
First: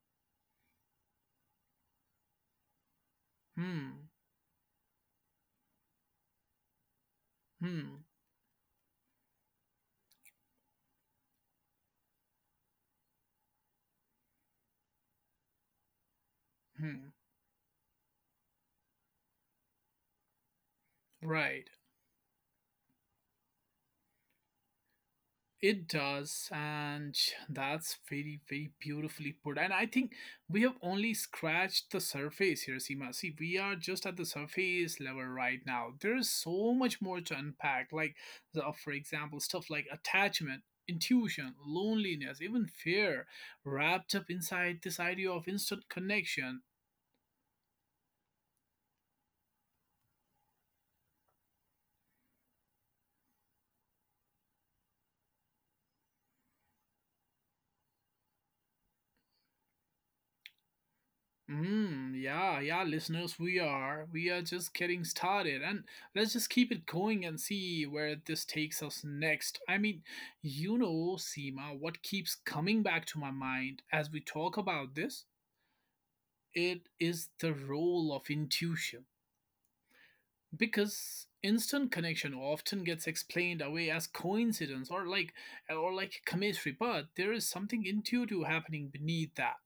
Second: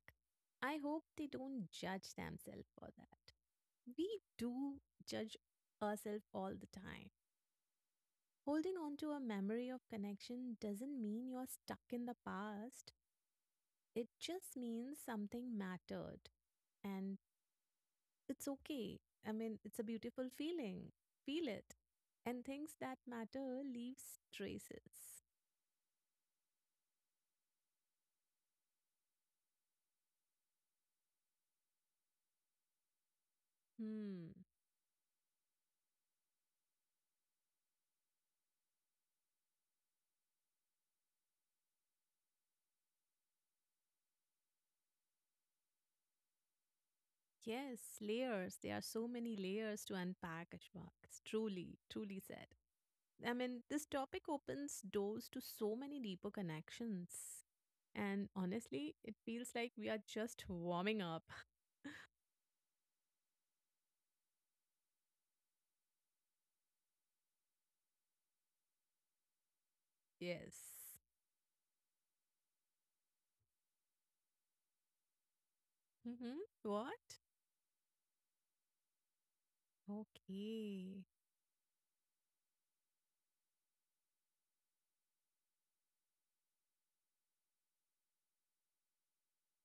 Speaker 2: I hope they don't judge themselves for that.
Speaker 1: Hmm,
Speaker 2: We do judge ourselves all the time.
Speaker 1: hmm,
Speaker 2: Holding on to a memory of connection doesn't mean you're stuck in the past, it just means something mattered.
Speaker 1: hmm.
Speaker 2: And it's okay. I mean, it's a beautiful feeling. Feel
Speaker 1: Right.
Speaker 2: it. And things that matter leaves traces.
Speaker 1: It does, and that's very, very beautifully put. And I think we have only scratched the surface here, Seema. See, we are just at the
Speaker 2: Hmm.
Speaker 1: surface level right now. There is so much more to unpack, like, for example, stuff like attachment, intuition, loneliness, even fear, wrapped up inside this idea of instant connection.
Speaker 2: Yes, layers. There are so many layers to unpack, Ashwak. It's truly, truly said. I mean, this topic opens doors to so many deeper connections. And honestly, it feels like we are just warming up.
Speaker 1: Mm, yeah, yeah, listeners, we are. We are just getting started. And let's just keep it going and see where this takes us next. I mean,
Speaker 2: Yes.
Speaker 1: you know, Seema, what keeps coming back to my mind as we talk about this?
Speaker 2: Mm-hmm.
Speaker 1: It
Speaker 2: What?
Speaker 1: is the role of intuition.
Speaker 2: Okay.
Speaker 1: Because instant connection often gets explained away as coincidence or like chemistry, but there is something intuitive happening beneath that.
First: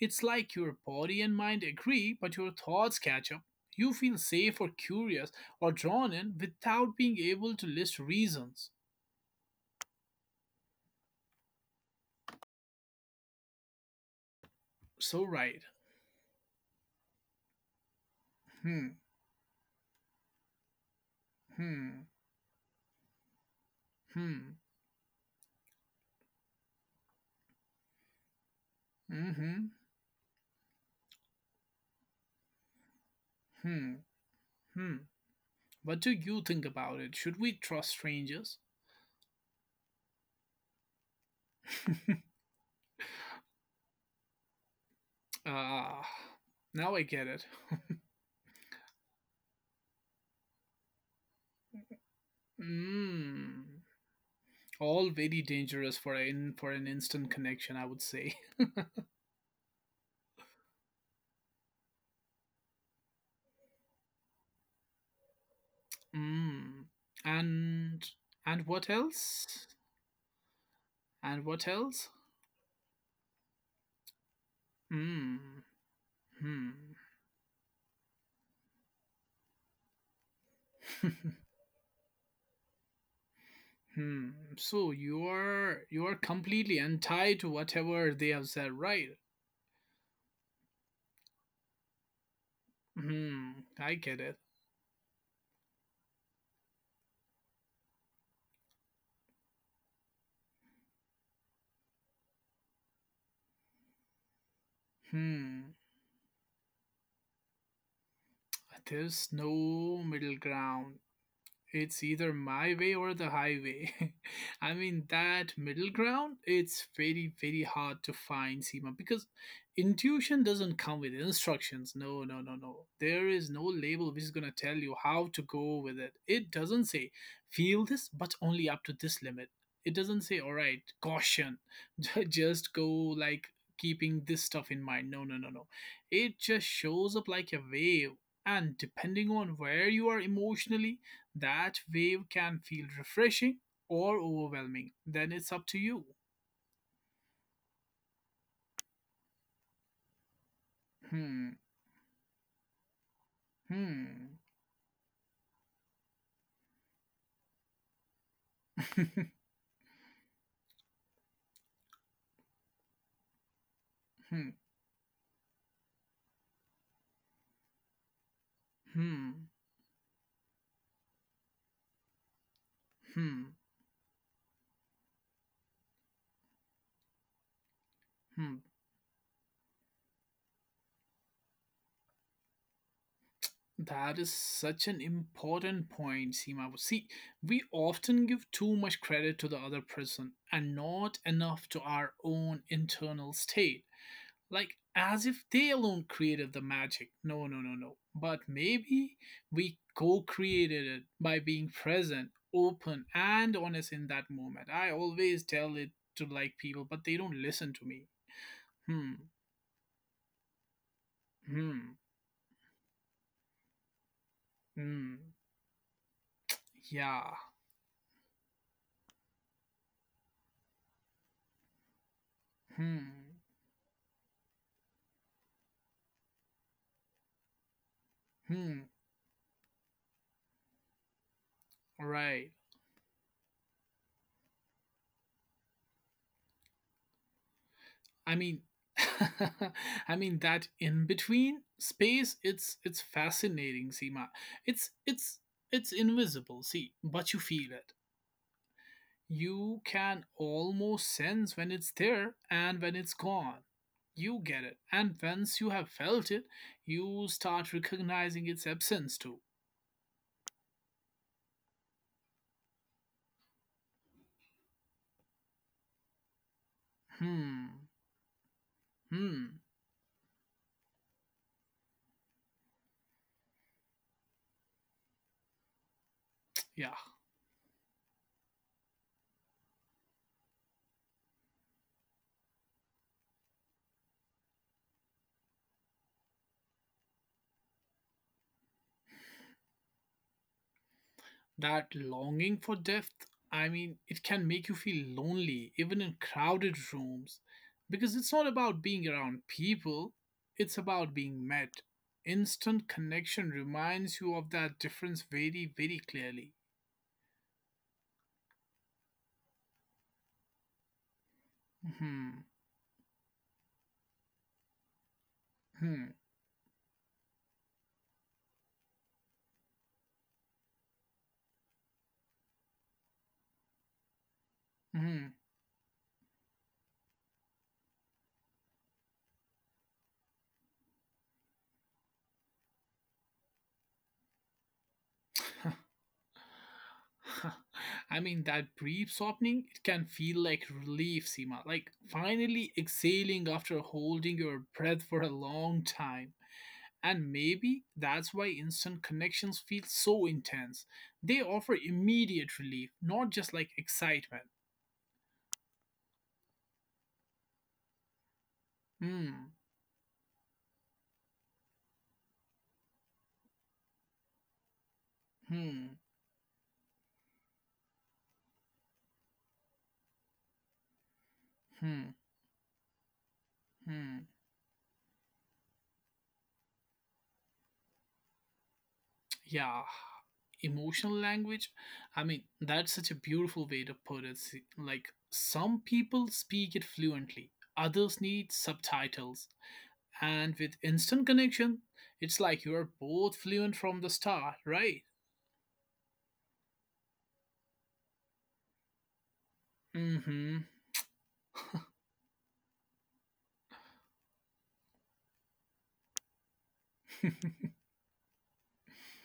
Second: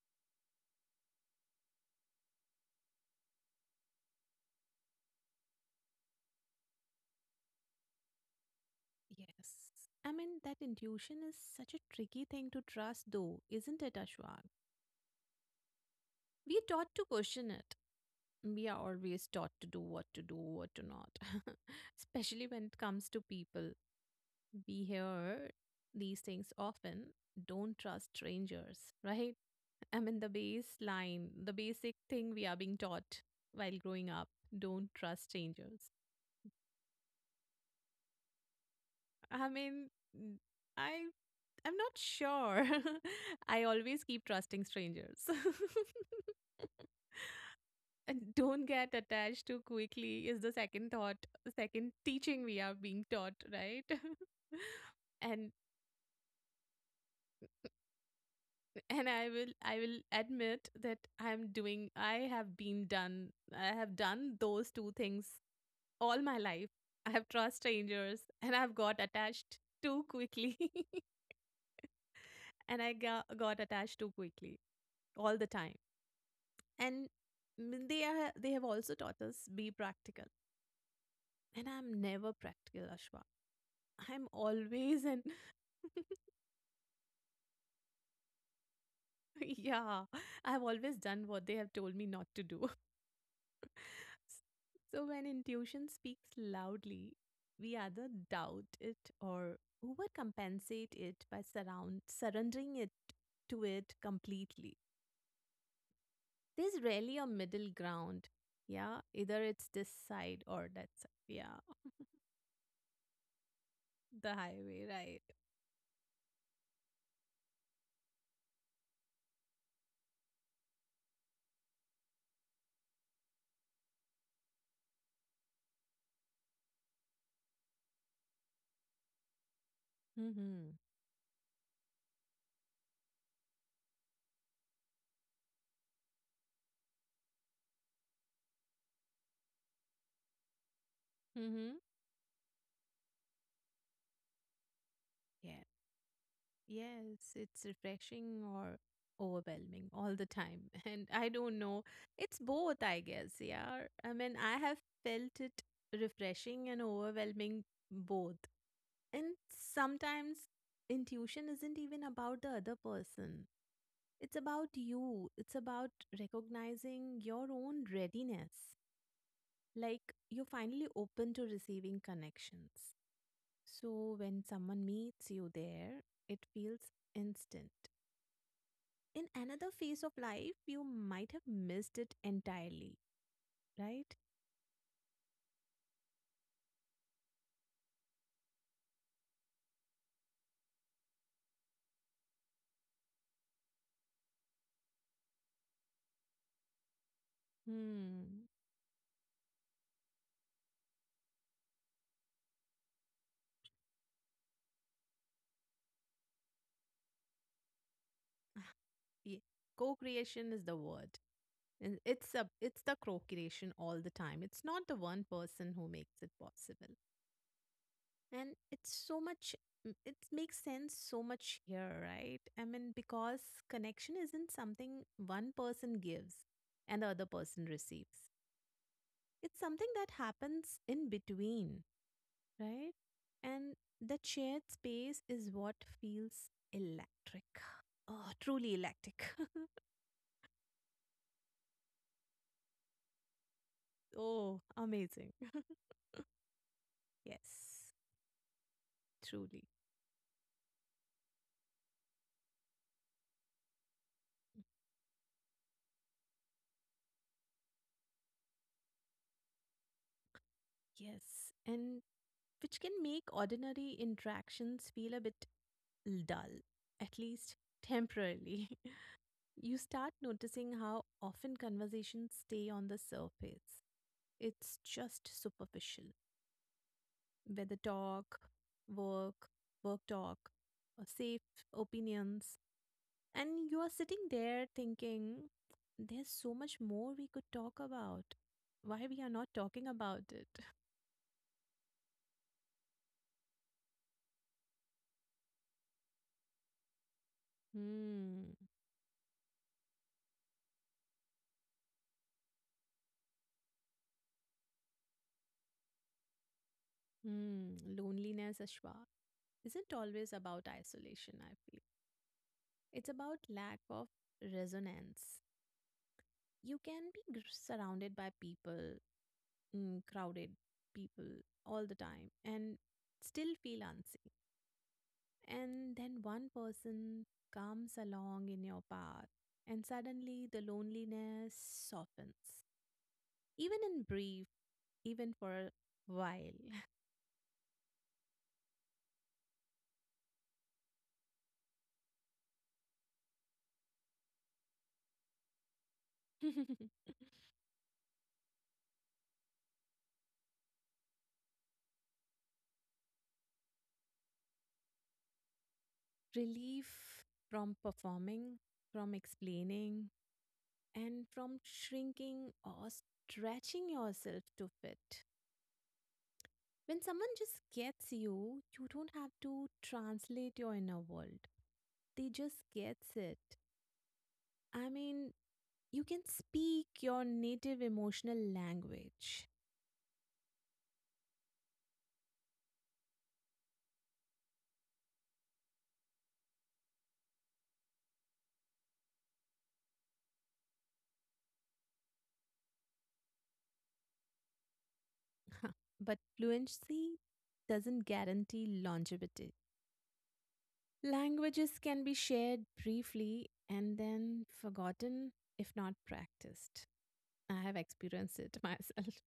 Speaker 1: It's like your body and mind agree, but your thoughts catch up. You feel safe or curious or drawn in without being able to list reasons.
Speaker 2: Yes. I mean, that intuition is such a tricky thing to trust, though, isn't it, Ashwag?
Speaker 1: So right.
Speaker 2: We are taught to question it. We are
Speaker 1: Hmm.
Speaker 2: always taught to do what to do, what to not.
Speaker 1: Hmm.
Speaker 2: Especially when it comes to people.
Speaker 1: Hmm.
Speaker 2: We hear these things often. Don't trust strangers, right?
Speaker 1: Mm-hmm.
Speaker 2: I mean, the baseline, the basic thing we are being taught while
Speaker 1: Hmm.
Speaker 2: growing up. Don't
Speaker 1: Hmm.
Speaker 2: trust strangers.
Speaker 1: What do you think about it? Should we trust strangers?
Speaker 2: I mean, n- I I'm not sure. I always keep trusting strangers.
Speaker 1: Ah, now I get it.
Speaker 2: And don't get attached too quickly is the second thought, second teaching we are being taught,
Speaker 1: Hmm.
Speaker 2: right?
Speaker 1: All very
Speaker 2: and
Speaker 1: dangerous for an instant connection, I would say.
Speaker 2: and I will admit that I have done those two things all my life.
Speaker 1: Hmm.
Speaker 2: I have trust
Speaker 1: And
Speaker 2: strangers and
Speaker 1: and
Speaker 2: I've
Speaker 1: what
Speaker 2: got attached
Speaker 1: else?
Speaker 2: too quickly.
Speaker 1: And what else?
Speaker 2: And I got attached too quickly all
Speaker 1: Hmm.
Speaker 2: the time.
Speaker 1: Hmm.
Speaker 2: And they are they have also taught us be practical and I'm never practical, Ashwa. I'm
Speaker 1: hmm. So
Speaker 2: always and
Speaker 1: you are completely untied to whatever they have said, right?
Speaker 2: yeah, I've always done what they have told me not to do.
Speaker 1: Hmm. I get it.
Speaker 2: So when intuition speaks loudly, we either doubt it or overcompensate it by surround surrendering it to it completely.
Speaker 1: Hmm.
Speaker 2: There's rarely a middle ground. Yeah,
Speaker 1: There's
Speaker 2: either it's this
Speaker 1: no middle
Speaker 2: side or that
Speaker 1: ground.
Speaker 2: side. Yeah,
Speaker 1: It's either my way or the highway.
Speaker 2: the
Speaker 1: I
Speaker 2: highway,
Speaker 1: mean,
Speaker 2: right?
Speaker 1: that middle ground, it's very, very hard to find, Seema, because intuition doesn't come with instructions. No, no, no, no. There is no label which is going to tell you how to go with it. It doesn't say, feel this, but only up to this limit. It doesn't say, all
Speaker 2: Mm-hmm.
Speaker 1: right, caution, just go like keeping this stuff in mind. No, no, no, no. It just shows up like a wave. And depending on where you are emotionally, that wave can feel refreshing or overwhelming. Then
Speaker 2: Yeah.
Speaker 1: it's up to you.
Speaker 2: Yes, it's refreshing or overwhelming all the time. And I don't
Speaker 1: Hmm,
Speaker 2: know. It's both, I guess. Yeah. I mean,
Speaker 1: hmm,
Speaker 2: I have felt it refreshing and overwhelming both.
Speaker 1: hmm,
Speaker 2: And sometimes intuition isn't even about the other person, it's about you, it's about recognizing your own readiness.
Speaker 1: hmm,
Speaker 2: Like you're finally open to receiving connections.
Speaker 1: hmm,
Speaker 2: So when someone meets you there, it feels instant.
Speaker 1: hmm.
Speaker 2: In another phase of life, you might have missed it entirely, right?
Speaker 1: That is such an important point, Seema. See, we often give too much credit to the other person and not enough to our own internal state, like as if they alone created the magic. No, no, no, no. But
Speaker 2: Hmm.
Speaker 1: maybe we co created it by being present, open, and honest in that moment. I always tell it to like people, but they don't listen to me. Hmm,
Speaker 2: Yeah. Co-creation is the word.
Speaker 1: hmm,
Speaker 2: And it's a it's the co-creation all the time. It's not the
Speaker 1: hmm,
Speaker 2: one person who makes it possible.
Speaker 1: yeah,
Speaker 2: And it's so much it makes sense so much here, right? I mean,
Speaker 1: hmm,
Speaker 2: because connection isn't something one person gives and the other person receives.
Speaker 1: hmm,
Speaker 2: It's something that happens in between,
Speaker 1: right.
Speaker 2: right? And that shared space is what feels electric. Oh,
Speaker 1: I mean,
Speaker 2: truly electric.
Speaker 1: I mean that in between space. It's fascinating, Seema.
Speaker 2: Oh,
Speaker 1: It's
Speaker 2: amazing.
Speaker 1: it's it's invisible. See, but you
Speaker 2: Yes,
Speaker 1: feel it.
Speaker 2: truly.
Speaker 1: You can almost sense when it's there and when it's gone. You get it. And once you have felt it, you start recognizing its absence too.
Speaker 2: Yes. And which can make ordinary interactions feel a bit dull, at least
Speaker 1: Hmm.
Speaker 2: temporarily.
Speaker 1: Hmm.
Speaker 2: You start noticing how often conversations stay on the surface. It's just superficial.
Speaker 1: Yeah.
Speaker 2: Whether talk, work, work talk, or safe opinions, and you are sitting there thinking, there's so much more we could talk about. Why we are not talking about it?
Speaker 1: That longing for depth, I mean, it can make you feel lonely, even in crowded rooms. Because it's not
Speaker 2: Hmm.
Speaker 1: about being around people, it's about being met. Instant connection reminds you of that difference very, very clearly.
Speaker 2: Hmm. Loneliness, Ashwa, isn't always about isolation, I feel.
Speaker 1: Hmm.
Speaker 2: It's about lack of resonance.
Speaker 1: Hmm.
Speaker 2: You can be surrounded by people, mm, crowded people all the time, and still feel unseen.
Speaker 1: Hmm.
Speaker 2: And then one person comes along in your path, and suddenly the loneliness softens, even in brief, even for a while.
Speaker 1: I mean, that brief softening, it can feel like relief, Seema. Like finally exhaling after holding your breath for a long time. And maybe that's why instant connections feel so intense. They offer immediate relief, not just like excitement.
Speaker 2: Relief from performing, from
Speaker 1: Hmm,
Speaker 2: explaining, and from shrinking or stretching yourself to fit.
Speaker 1: hmm,
Speaker 2: When someone just gets you, you don't have to translate your inner world.
Speaker 1: hmm,
Speaker 2: They just gets it.
Speaker 1: hmm.
Speaker 2: I mean, you can speak your native emotional language,
Speaker 1: Yeah. Emotional language. I mean, that's such a beautiful way to put it. Se- Like, some people speak it fluently, others need subtitles. And with instant connection, it's like you're both fluent from the start, right?
Speaker 2: but fluency doesn't guarantee longevity.
Speaker 1: Mm-hmm.
Speaker 2: Languages can be shared briefly and then forgotten if not practiced. I have experienced it myself.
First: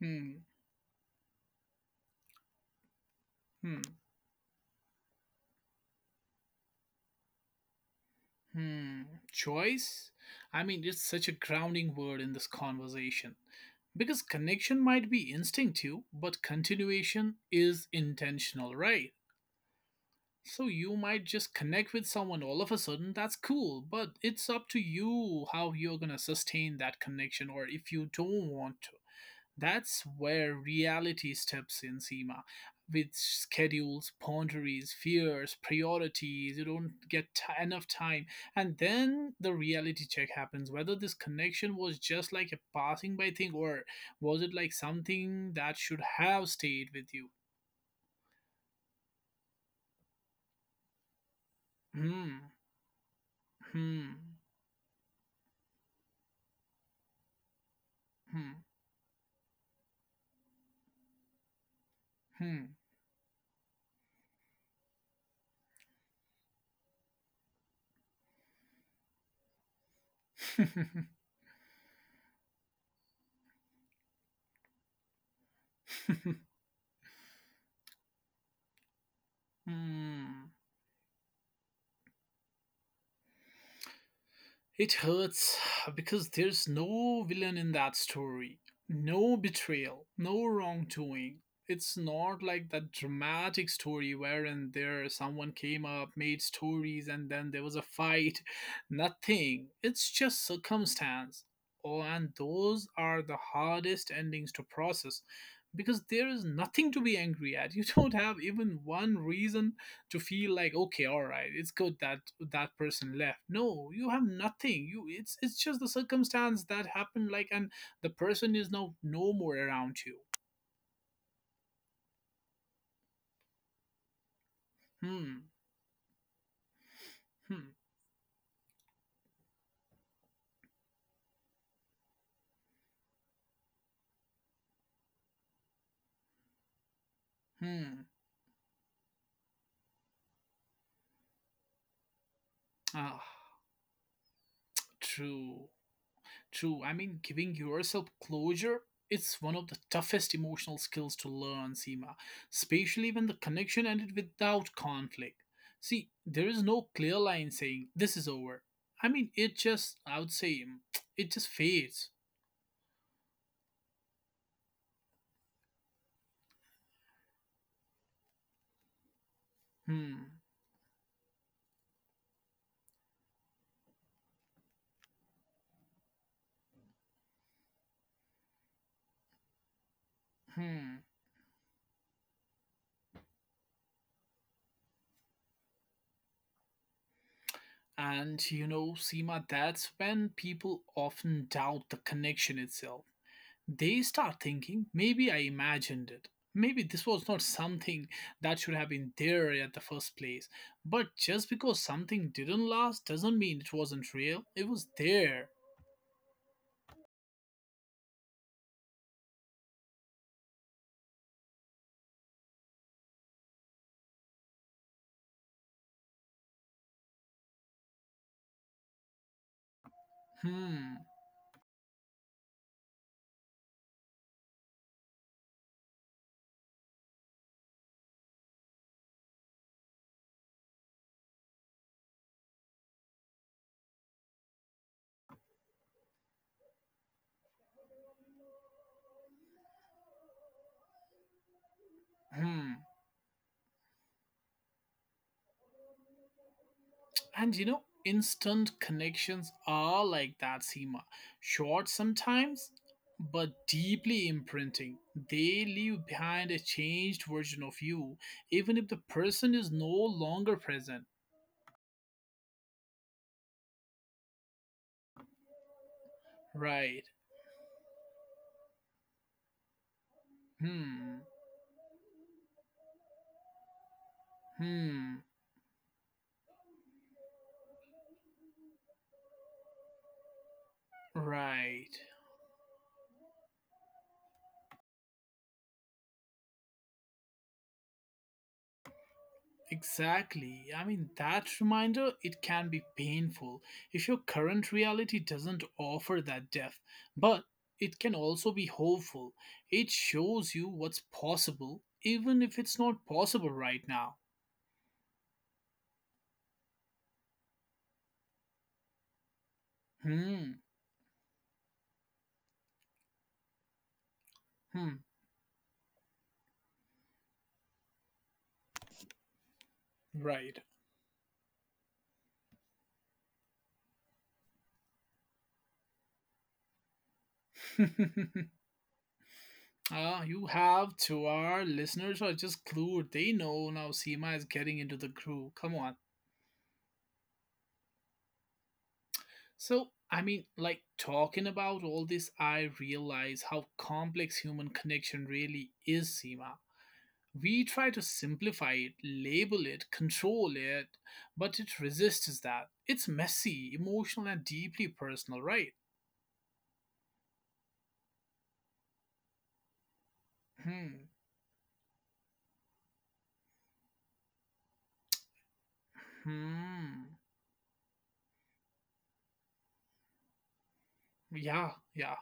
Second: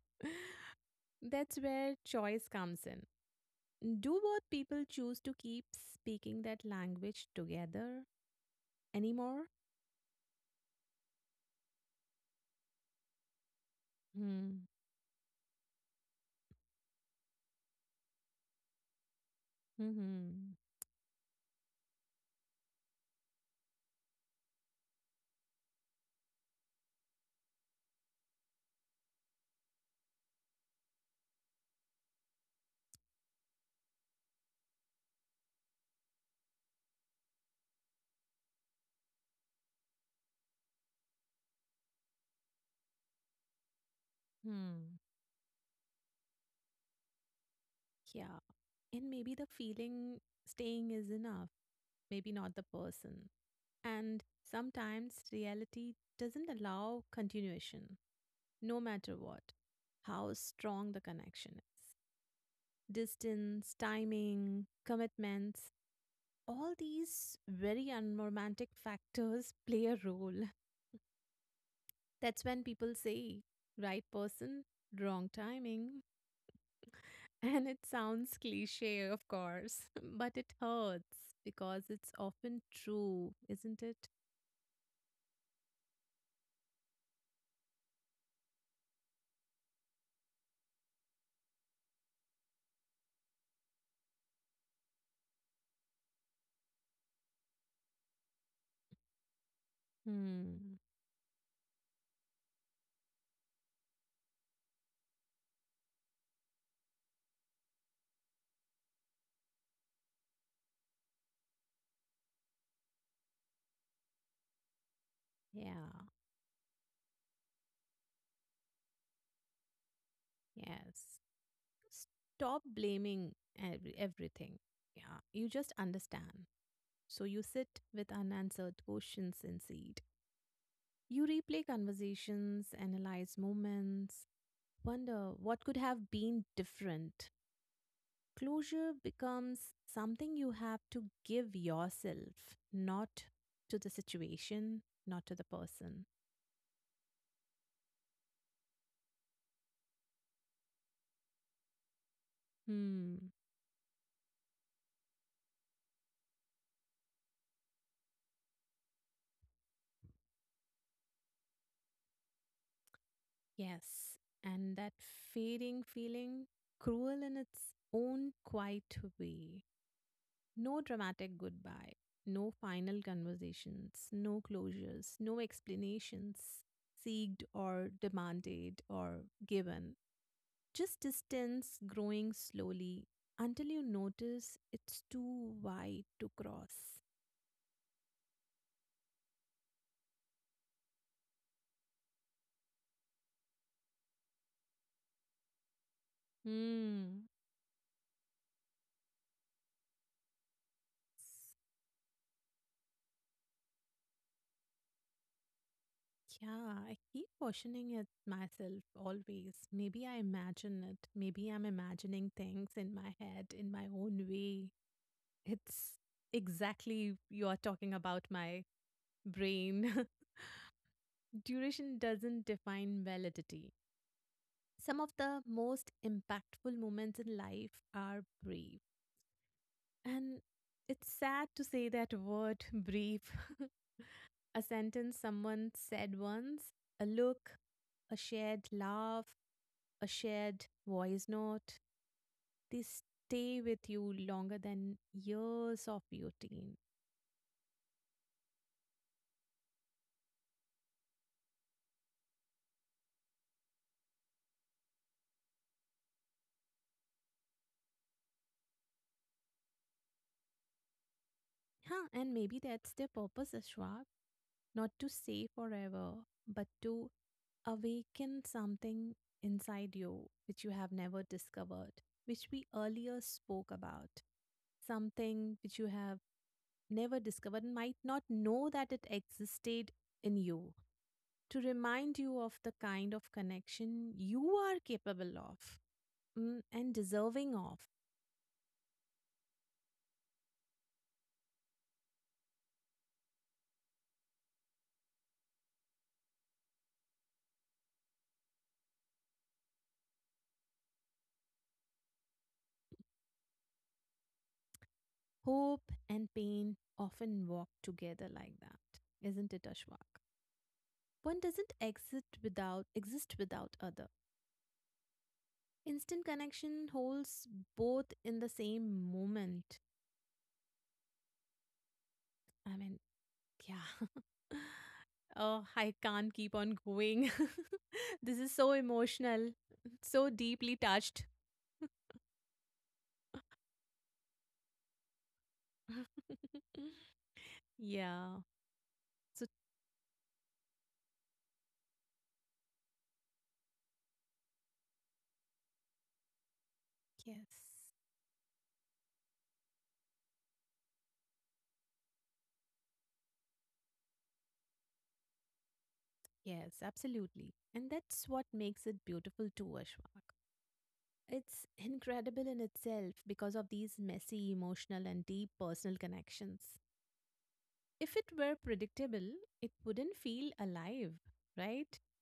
Speaker 1: hmm.
Speaker 2: That's where choice comes in.
Speaker 1: Hmm.
Speaker 2: Do both people choose to keep speaking that language together
Speaker 1: Hmm.
Speaker 2: anymore?
Speaker 1: Choice? I mean, it's such a grounding word in this conversation. Because
Speaker 2: Hmm.
Speaker 1: connection might be instinctive, but continuation is intentional, right?
Speaker 2: Hmm.
Speaker 1: So you might just connect with someone all of a sudden, that's cool, but it's up to you how you're gonna sustain that connection or if you don't want to. That's where reality steps in, Seema. With schedules, boundaries, fears, priorities, you don't get t- enough time. And then the reality check happens whether this connection was just like a passing by thing or was it like
Speaker 2: Hmm.
Speaker 1: something that should have stayed with you.
Speaker 2: Yeah. And maybe the feeling staying is enough. Maybe
Speaker 1: Hmm.
Speaker 2: not the person.
Speaker 1: Hmm.
Speaker 2: And sometimes reality doesn't allow continuation, no matter what, how strong the connection is.
Speaker 1: Hmm.
Speaker 2: Distance, timing, commitments, all these very unromantic factors play a role.
Speaker 1: Hmm.
Speaker 2: That's when people say, right person, wrong timing. And it sounds cliche, of course, but it
Speaker 1: Hmm.
Speaker 2: hurts because it's often true, isn't it?
Speaker 1: It hurts because there's no villain in that story, no betrayal, no wrongdoing. It's not like that dramatic story wherein there someone came up, made stories, and then there was a fight. Nothing. It's just
Speaker 2: Hmm.
Speaker 1: circumstance. Oh, and those are the hardest endings to process because there is nothing to be angry at. You don't have even one reason to feel like, okay, all right, it's good that person left. No, you have nothing. You, it's just the
Speaker 2: Yeah.
Speaker 1: circumstance that happened, like, and the person is now no more around you.
Speaker 2: Yes. Stop blaming everything. Yeah.
Speaker 1: Hmm.
Speaker 2: You just understand. So you
Speaker 1: Hmm.
Speaker 2: sit with unanswered questions in seed. You replay conversations, analyze moments, wonder what could have been different.
Speaker 1: Hmm.
Speaker 2: Closure becomes something you have to give yourself, not
Speaker 1: Ah.
Speaker 2: to the situation, not to the
Speaker 1: True.
Speaker 2: person.
Speaker 1: True. I mean, giving yourself closure, it's one of the toughest emotional skills to learn, sima especially when
Speaker 2: Hmm.
Speaker 1: the connection ended without conflict. See, there is no clear line saying this is over. I mean, it just I would say it just fades.
Speaker 2: Yes, and that fading feeling, cruel in its own quiet way.
Speaker 1: Hmm.
Speaker 2: No dramatic goodbye, no final conversations, no closures, no explanations seeked or demanded or given.
Speaker 1: Hmm.
Speaker 2: Just distance growing slowly until you notice it's too wide to cross.
Speaker 1: And you know, Seema, that's when people often doubt the connection itself. They start thinking, maybe I imagined it. Maybe this
Speaker 2: Hmm.
Speaker 1: was not something that should have been there at the first place. But just because something didn't last doesn't mean it wasn't real. It was there.
Speaker 2: Yeah, I keep questioning it myself always. Maybe I imagine it. Maybe I'm imagining things in my head in my own way. It's exactly you are talking about my brain.
Speaker 1: Hmm.
Speaker 2: Duration doesn't define validity. Some of the most impactful moments in life are brief. And it's sad to say that word, brief, a sentence someone said once, a look, a shared laugh, a shared voice note,
Speaker 1: Hmm.
Speaker 2: they stay with you longer than years of routine.
Speaker 1: And you know, instant connections are like that, Seema. Short sometimes, but deeply imprinting. They leave behind a changed version of you, even if the person is no longer present.
Speaker 2: Huh, and maybe that's their purpose, Ashwak, not to stay forever, but
Speaker 1: Right.
Speaker 2: to awaken something inside you which you have
Speaker 1: Hmm.
Speaker 2: never discovered, which we earlier spoke about,
Speaker 1: Hmm.
Speaker 2: something which you have never discovered and might not know that it existed in you. To
Speaker 1: Right.
Speaker 2: remind you of the kind of connection you are capable of, and deserving of.
Speaker 1: Exactly. I mean, that reminder, it can be painful if your current reality doesn't offer that depth, but it can also be hopeful. It shows you what's possible, even if it's not possible right now.
Speaker 2: Hope and pain often walk together like that, isn't it, Ashwak?
Speaker 1: Hmm,
Speaker 2: One doesn't exist without other.
Speaker 1: hmm,
Speaker 2: Instant connection holds both in the same moment.
Speaker 1: right.
Speaker 2: I mean, yeah. Oh, I can't keep on going. This is so emotional,
Speaker 1: Ah,
Speaker 2: so
Speaker 1: you
Speaker 2: deeply
Speaker 1: have to.
Speaker 2: touched.
Speaker 1: Our listeners are just clued. They know now Seema is getting into the crew. Come on.
Speaker 2: Yeah. So
Speaker 1: So, I mean, like, talking about all this, I realize how complex human connection really is, Seema. We try
Speaker 2: yes,
Speaker 1: to simplify it, label it, control it, but it resists that. It's messy, emotional, and deeply personal, right?
Speaker 2: yes, absolutely. And that's what makes it beautiful too, Ashwak.
Speaker 1: Hmm.
Speaker 2: It's incredible in itself because of these messy, emotional, and deep personal connections.
Speaker 1: Hmm.
Speaker 2: If it were predictable, it wouldn't feel alive,
Speaker 1: Yeah,
Speaker 2: right?
Speaker 1: yeah.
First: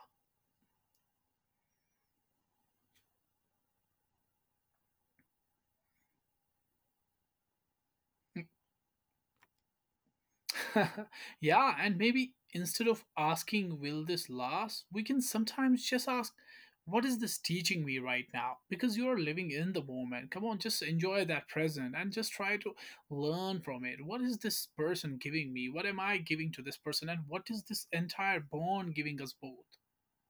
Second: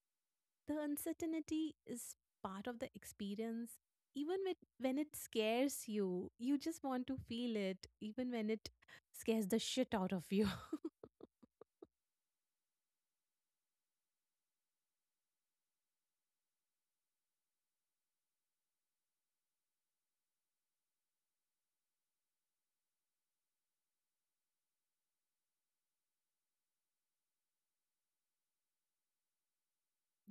Speaker 2: The uncertainty is part of the experience. Even with, when it scares you, you just want to feel it, even when it scares the shit out of you.
Speaker 1: Yeah, and maybe instead of asking, will this last, we can sometimes just ask, what is this teaching me right now? Because you are living in the moment. Come on, just enjoy that present and just try to learn from it. What is this person giving me? What am I giving to this person? And what is this entire bond giving us both?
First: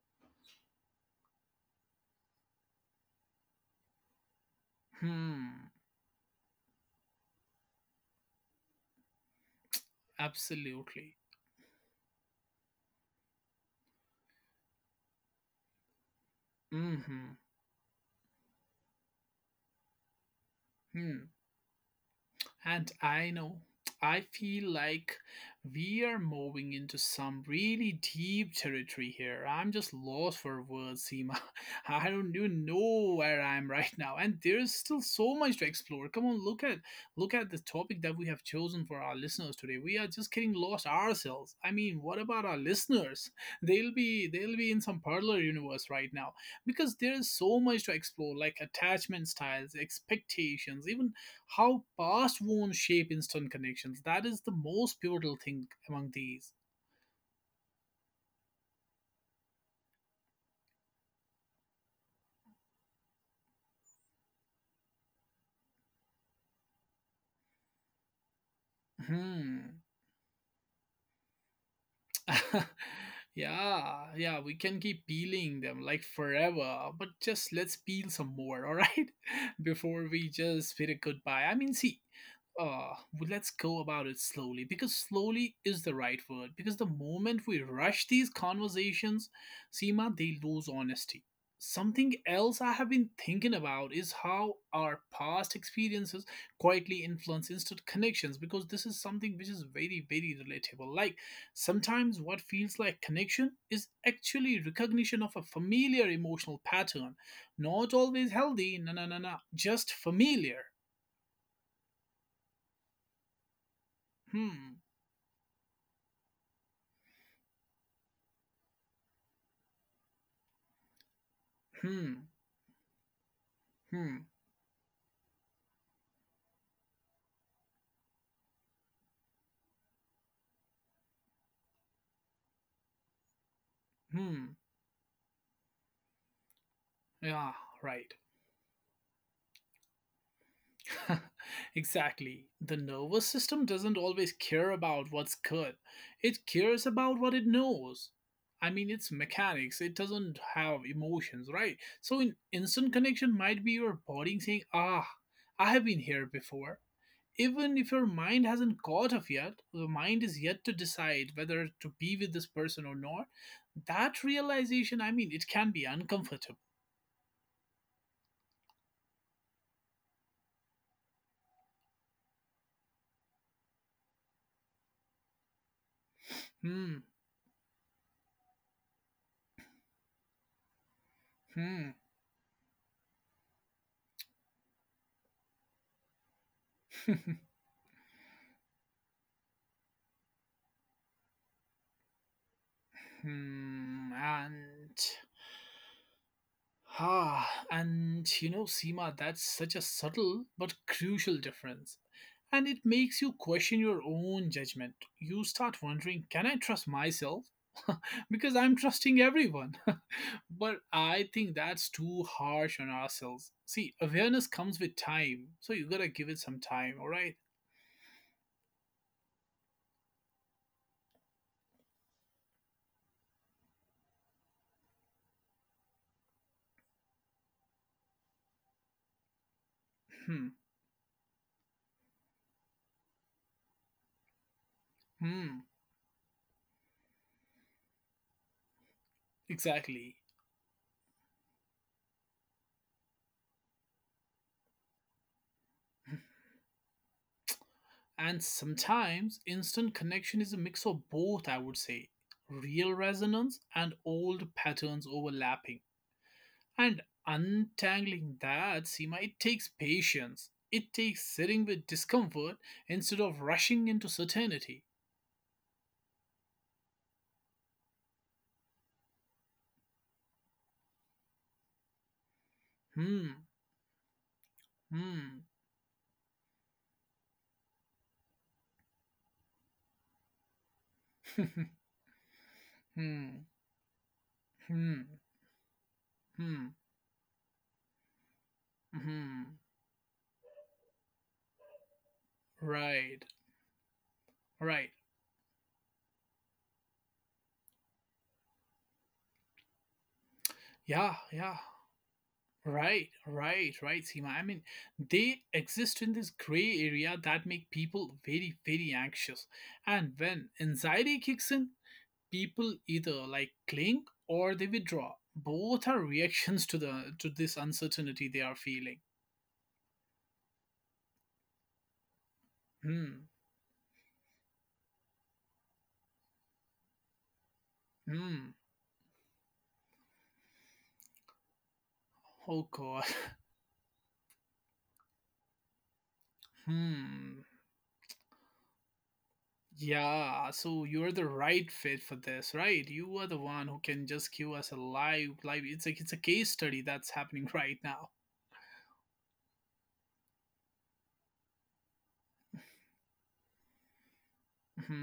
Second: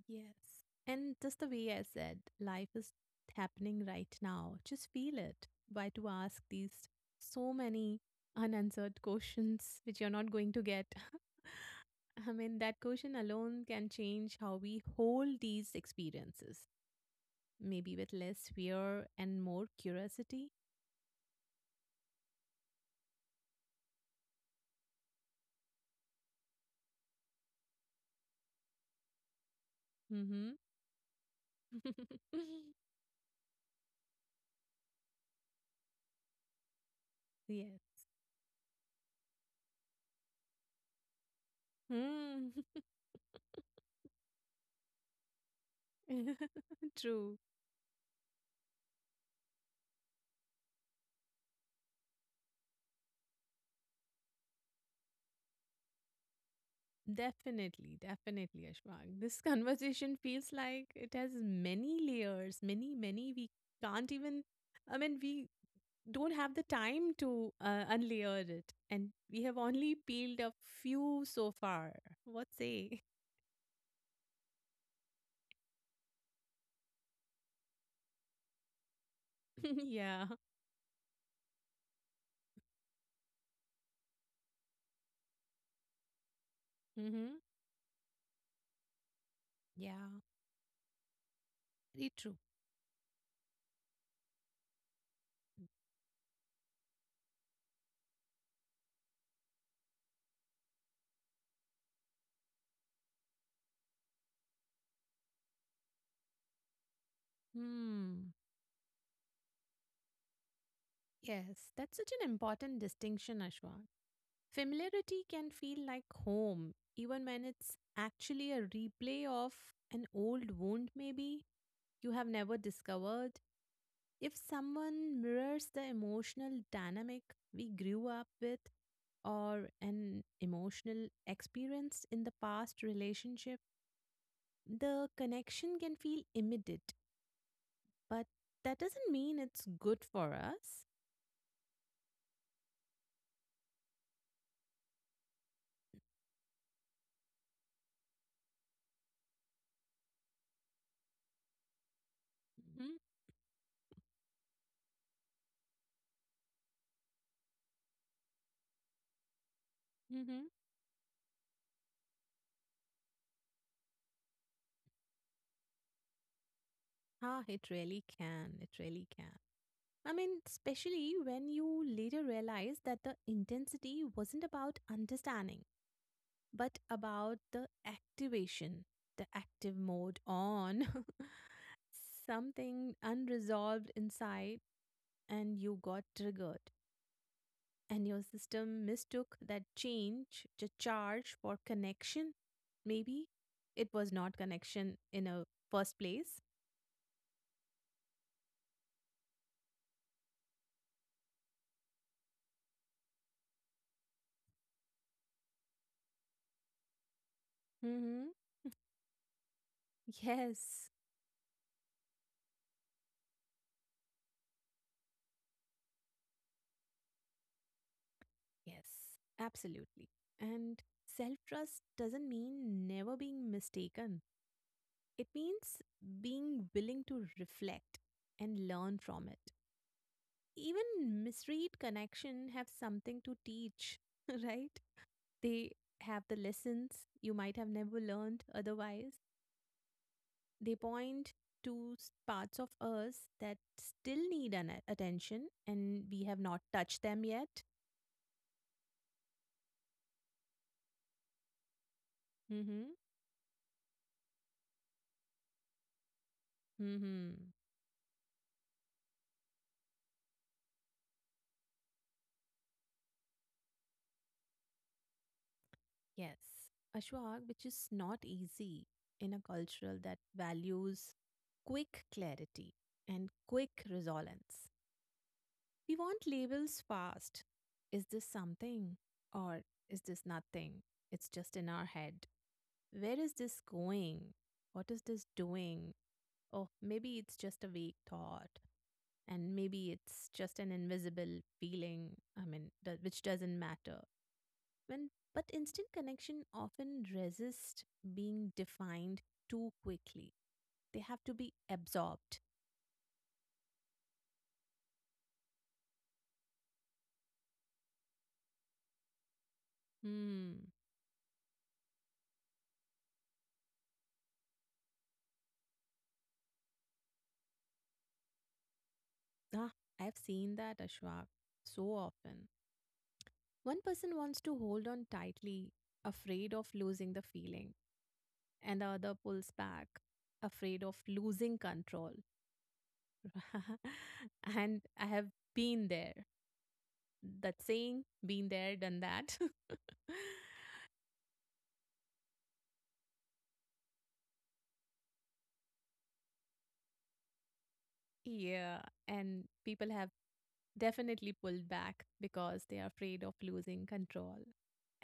Speaker 2: Yes. And just the way I said, life is happening right now. Just feel it.
Speaker 1: Hmm,
Speaker 2: Why to ask these so many unanswered questions which you're not going to get?
Speaker 1: absolutely.
Speaker 2: I mean, that question alone can change how we hold these experiences.
Speaker 1: Mm hmm.
Speaker 2: Maybe with less fear and more curiosity.
Speaker 1: Hmm. And I know, I feel like we are moving into some really deep territory here. I'm just
Speaker 2: Mm-hmm.
Speaker 1: lost for words, Seema. I don't even know where I am right now, and there's still so much to explore. Come on, look at the
Speaker 2: Yes.
Speaker 1: topic that we have chosen for our listeners today. We are just getting lost ourselves. I mean, what
Speaker 2: Hmm.
Speaker 1: about our listeners? They'll be in some parallel universe right now, because there's
Speaker 2: True.
Speaker 1: so much to explore, like attachment styles, expectations, even how past wounds shape instant connections. That is the most pivotal thing among these.
Speaker 2: Definitely, definitely, Ashwag. This conversation feels like it has many layers, many, many. We can't even, I mean, we don't have the time to unlayer it. And we have
Speaker 1: Hmm.
Speaker 2: only peeled a few so far. What say?
Speaker 1: Yeah, yeah, we can keep peeling them like forever, but just let's peel some more, all right? Before
Speaker 2: Yeah.
Speaker 1: we just bid it goodbye. I mean, see, well, let's go about it slowly, because slowly is the right word. Because the
Speaker 2: Mm-hmm.
Speaker 1: moment we rush these conversations,
Speaker 2: Yeah.
Speaker 1: Seema, they lose honesty.
Speaker 2: Very
Speaker 1: Something
Speaker 2: true.
Speaker 1: else I have been thinking about is how our past experiences quietly influence instant connections, because this is something which is very, very relatable. Like, sometimes what feels like connection is actually recognition of a familiar emotional pattern. Not always
Speaker 2: Hmm.
Speaker 1: healthy, no, no, no, no, just familiar.
Speaker 2: Yes, that's such an important distinction, Ashwa.
Speaker 1: Hmm.
Speaker 2: Familiarity can feel like home, even when it's actually a replay of an old wound, maybe you have
Speaker 1: Hmm.
Speaker 2: never discovered.
Speaker 1: Hmm.
Speaker 2: If someone mirrors the emotional dynamic we grew up with or an emotional experience in the past relationship,
Speaker 1: Hmm.
Speaker 2: the connection can feel immediate,
Speaker 1: Yeah, right.
Speaker 2: but that doesn't mean it's good for us.
Speaker 1: Exactly. The nervous system doesn't always care about what's good, it cares about what it knows. I mean, it's mechanics, it doesn't have emotions, right? So, in
Speaker 2: Mhm,
Speaker 1: instant connection, might be your body saying, ah, I have been here before, even if your mind hasn't caught up yet. The mind is
Speaker 2: mhm.
Speaker 1: yet to decide whether to be with this person or not. That realization, I mean, it can be uncomfortable.
Speaker 2: Ah, it really can. It really can. I mean, especially when you later realize that the intensity wasn't about understanding, but
Speaker 1: Hmm,
Speaker 2: about the activation, the active mode on,
Speaker 1: hmm,
Speaker 2: something unresolved inside, and you got triggered. And your system mistook that change, the charge for connection. Maybe it
Speaker 1: hmm,
Speaker 2: was not
Speaker 1: and
Speaker 2: connection in a first place.
Speaker 1: Ah, and you know, Seema, that's such a subtle but crucial difference. And it makes you question your own judgment. You start wondering, can I trust myself?
Speaker 2: Hmm.
Speaker 1: Because I'm trusting everyone. But
Speaker 2: Yes.
Speaker 1: I think that's too harsh on ourselves. See, awareness comes with time, so you gotta give it some time, alright?
Speaker 2: Yes, absolutely. And self trust doesn't mean never being mistaken, it means being willing to reflect and learn from it.
Speaker 1: Hmm,
Speaker 2: Even misread connection have something to teach, right?
Speaker 1: hmm,
Speaker 2: They have the lessons you might have never learned otherwise.
Speaker 1: exactly.
Speaker 2: They point to parts of us that still need an attention and we have not touched them yet.
Speaker 1: And sometimes instant connection is a mix of both, I would say,
Speaker 2: Mm-hmm.
Speaker 1: real resonance and old patterns overlapping. And
Speaker 2: Mm-hmm.
Speaker 1: untangling that, Seema, it takes patience. It takes sitting with discomfort instead of rushing into certainty.
Speaker 2: Yes, Ashwag, which is not easy in a cultural that values quick clarity and
Speaker 1: Hmm,
Speaker 2: quick resolence.
Speaker 1: hmm,
Speaker 2: We want labels fast. Is this something or is this nothing? It's just in our head. Where is
Speaker 1: hmm,
Speaker 2: this going? What
Speaker 1: hmm,
Speaker 2: is this doing? Oh,
Speaker 1: hmm,
Speaker 2: maybe it's just a vague thought and
Speaker 1: hmm.
Speaker 2: maybe it's just an invisible feeling, I mean, which
Speaker 1: Right,
Speaker 2: doesn't matter.
Speaker 1: right.
Speaker 2: When, but instant connection often resist being defined too quickly. They
Speaker 1: Yeah,
Speaker 2: have to be
Speaker 1: yeah.
Speaker 2: absorbed.
Speaker 1: Right, right, right, Seema. I mean, they exist in this gray area that make people very, very anxious. And when
Speaker 2: Hmm.
Speaker 1: anxiety kicks in, people either like cling or they withdraw. Both are reactions to the to this uncertainty they are feeling.
Speaker 2: Ah, I've seen that, Ashwak, so often.
Speaker 1: Hmm.
Speaker 2: One person wants to hold on tightly, afraid of losing the feeling,
Speaker 1: Hmm.
Speaker 2: and the other pulls back, afraid of losing control.
Speaker 1: Oh God.
Speaker 2: And I have been there.
Speaker 1: Hmm.
Speaker 2: That saying, been there, done that.
Speaker 1: Yeah. So you're the right fit for this, right? You are the one who can just give us a live, live. It's like, it's a case study that's happening right now.
Speaker 2: Yeah. And people have definitely pulled back because they are afraid of losing control.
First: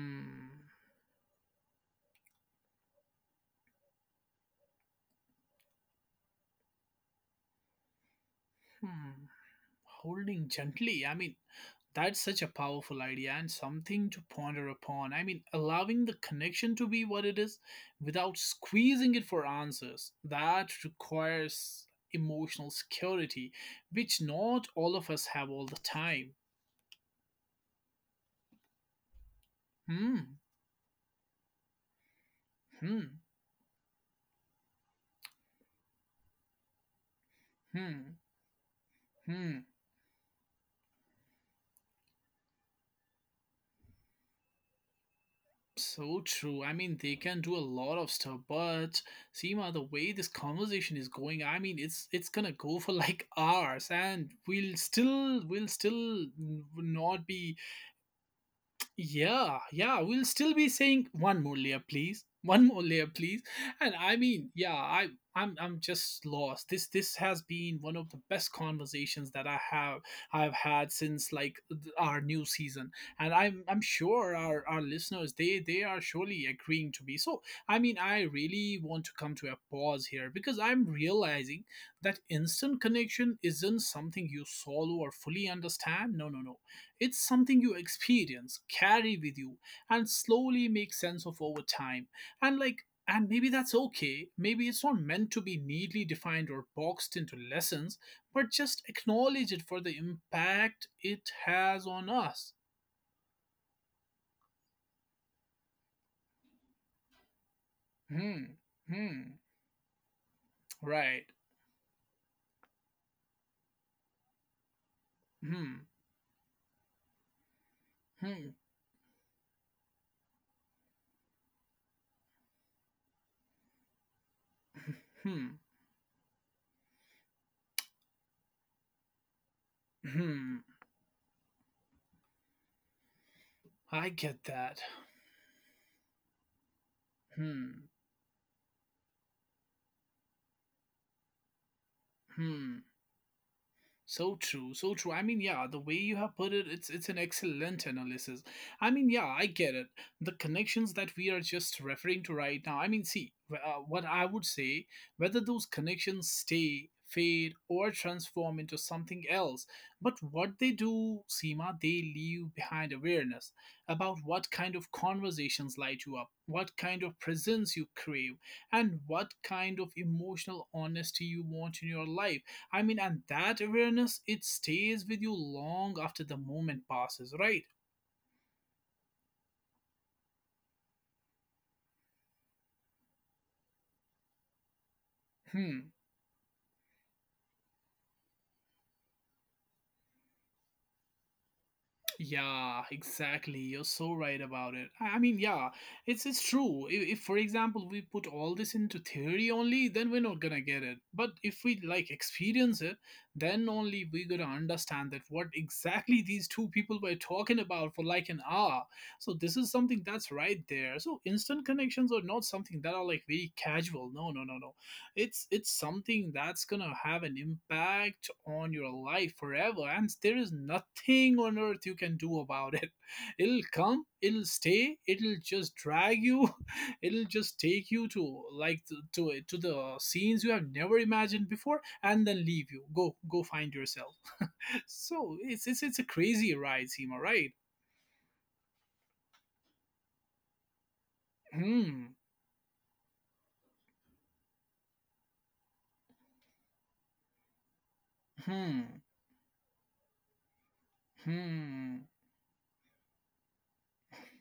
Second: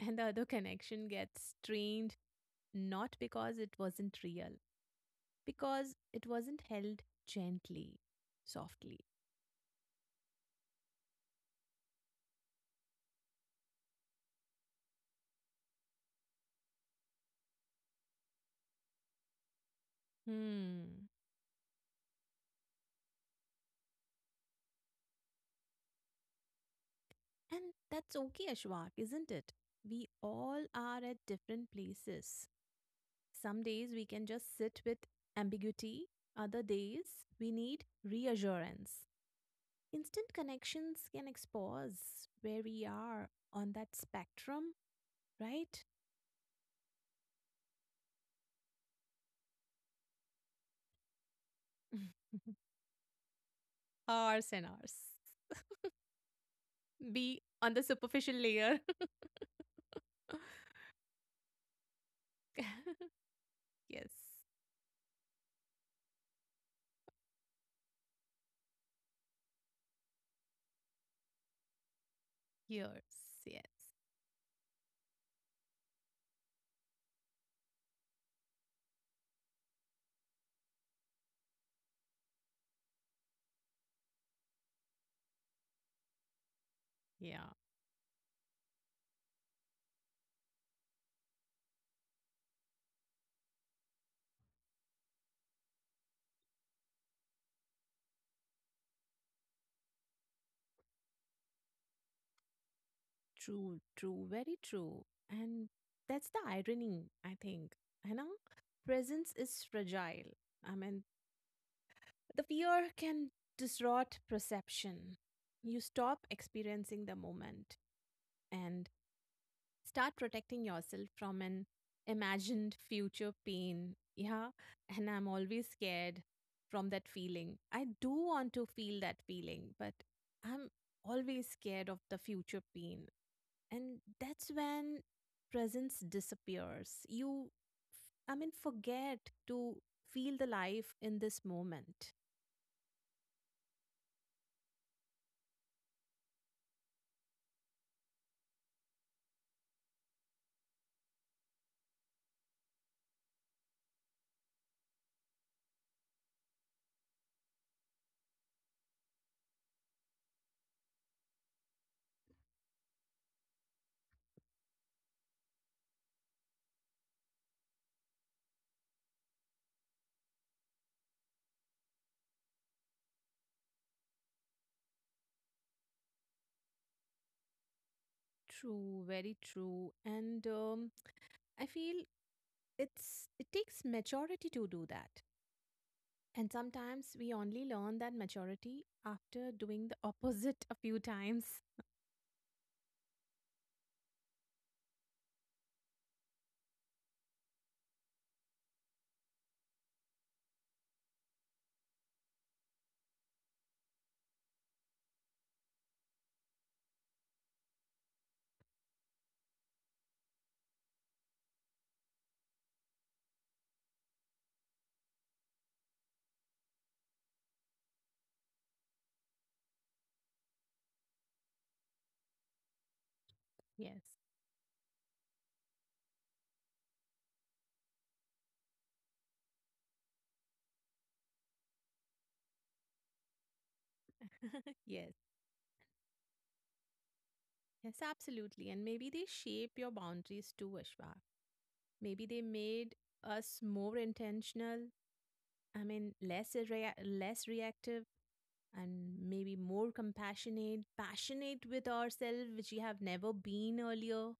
Speaker 2: And the other connection gets strained not because it wasn't real, because it wasn't held gently, softly.
Speaker 1: Hmm, holding gently. I mean, that's such a powerful idea and something to ponder upon. I mean, allowing the connection to be what it is without squeezing it for answers. That
Speaker 2: Hmm.
Speaker 1: requires emotional security, which not all of us have all the time.
Speaker 2: And that's okay, Ashwak, isn't it? We
Speaker 1: Hmm,
Speaker 2: all are at different places.
Speaker 1: hmm,
Speaker 2: Some days we can just sit with ambiguity, other days we need
Speaker 1: hmm,
Speaker 2: reassurance.
Speaker 1: hmm.
Speaker 2: Instant connections can expose where we are on that spectrum, right?
Speaker 1: So true. I mean, they can do a lot of stuff, but Seema, the way this conversation is going, I mean, it's gonna go for like hours, and
Speaker 2: Hours and
Speaker 1: we'll
Speaker 2: hours.
Speaker 1: still we'll still n- not
Speaker 2: Be
Speaker 1: be,
Speaker 2: on the superficial layer.
Speaker 1: yeah, yeah, we'll still be saying one more layer, please. One more layer, please. And
Speaker 2: Yes.
Speaker 1: I mean, yeah, I I'm just lost. This has been one of the best conversations that I've had since like our new season. And
Speaker 2: Years. Yes.
Speaker 1: I'm sure our listeners, they are surely agreeing to be. So, I mean, I really want to come to a pause here, because I'm realizing that instant connection isn't something you solve or fully understand. No, no, no, it's
Speaker 2: Yeah.
Speaker 1: something you experience, carry with you, and slowly make sense of over time. And maybe that's okay. Maybe it's not meant to be neatly defined or boxed into lessons, but just acknowledge it for the impact it has on us.
Speaker 2: True, true, very true. And that's the irony, I think. You know,
Speaker 1: Hmm.
Speaker 2: presence
Speaker 1: Hmm.
Speaker 2: is fragile. I mean,
Speaker 1: Right.
Speaker 2: the fear can distort perception. You
Speaker 1: Hmm.
Speaker 2: stop experiencing the moment
Speaker 1: Hmm.
Speaker 2: and start protecting yourself from an imagined future pain. Yeah. And I'm
Speaker 1: Hmm.
Speaker 2: always scared from that feeling. I do want to feel that feeling, but
Speaker 1: Hmm.
Speaker 2: I'm always scared of the future pain. And
Speaker 1: I get
Speaker 2: that's
Speaker 1: that.
Speaker 2: when presence disappears. You,
Speaker 1: Hmm.
Speaker 2: I mean, forget to feel the life in this moment.
Speaker 1: Hmm. So true, so true. I mean, yeah, the way you have put it, it's an excellent analysis. I mean, yeah, I get it. The connections that we are just referring to right now. I mean, see, what I would say, whether those connections stay, fade, or transform into something else, but what they do, Seema, they leave behind awareness about what kind of conversations light you up, what kind of presence you crave, and what kind of emotional honesty you want in your life. I mean, and that awareness, it stays with you long after the moment passes, right?
Speaker 2: True, very true. And I feel it's it takes maturity to do that.
Speaker 1: Hmm.
Speaker 2: And sometimes we only learn that maturity after doing the opposite a few times.
Speaker 1: Yeah, exactly. You're so right about it. I mean, yeah, it's true. If for example we put all this into theory only, then we're not gonna get it. But if we like experience it, then only we're gonna understand that what exactly these two people were talking about for like an hour. So this is something that's right there. So instant connections are not something that are like very casual. No, no, no, no, it's something that's gonna have an impact on your life forever, and there is nothing on earth you can do about it. It'll
Speaker 2: Yes.
Speaker 1: come, it'll stay, it'll just drag you. It'll just take you to, like, to the scenes you have never imagined before, and then leave you, go find yourself.
Speaker 2: Yes.
Speaker 1: So it's, it's a crazy ride, Seema, right?
Speaker 2: Yes, absolutely. And maybe they shape your boundaries too, Ashwa.
Speaker 1: Hmm.
Speaker 2: Maybe they made us more intentional. I mean, less reactive
Speaker 1: Hmm.
Speaker 2: and maybe more compassionate, passionate with
Speaker 1: Hmm.
Speaker 2: ourselves, which we have never been earlier.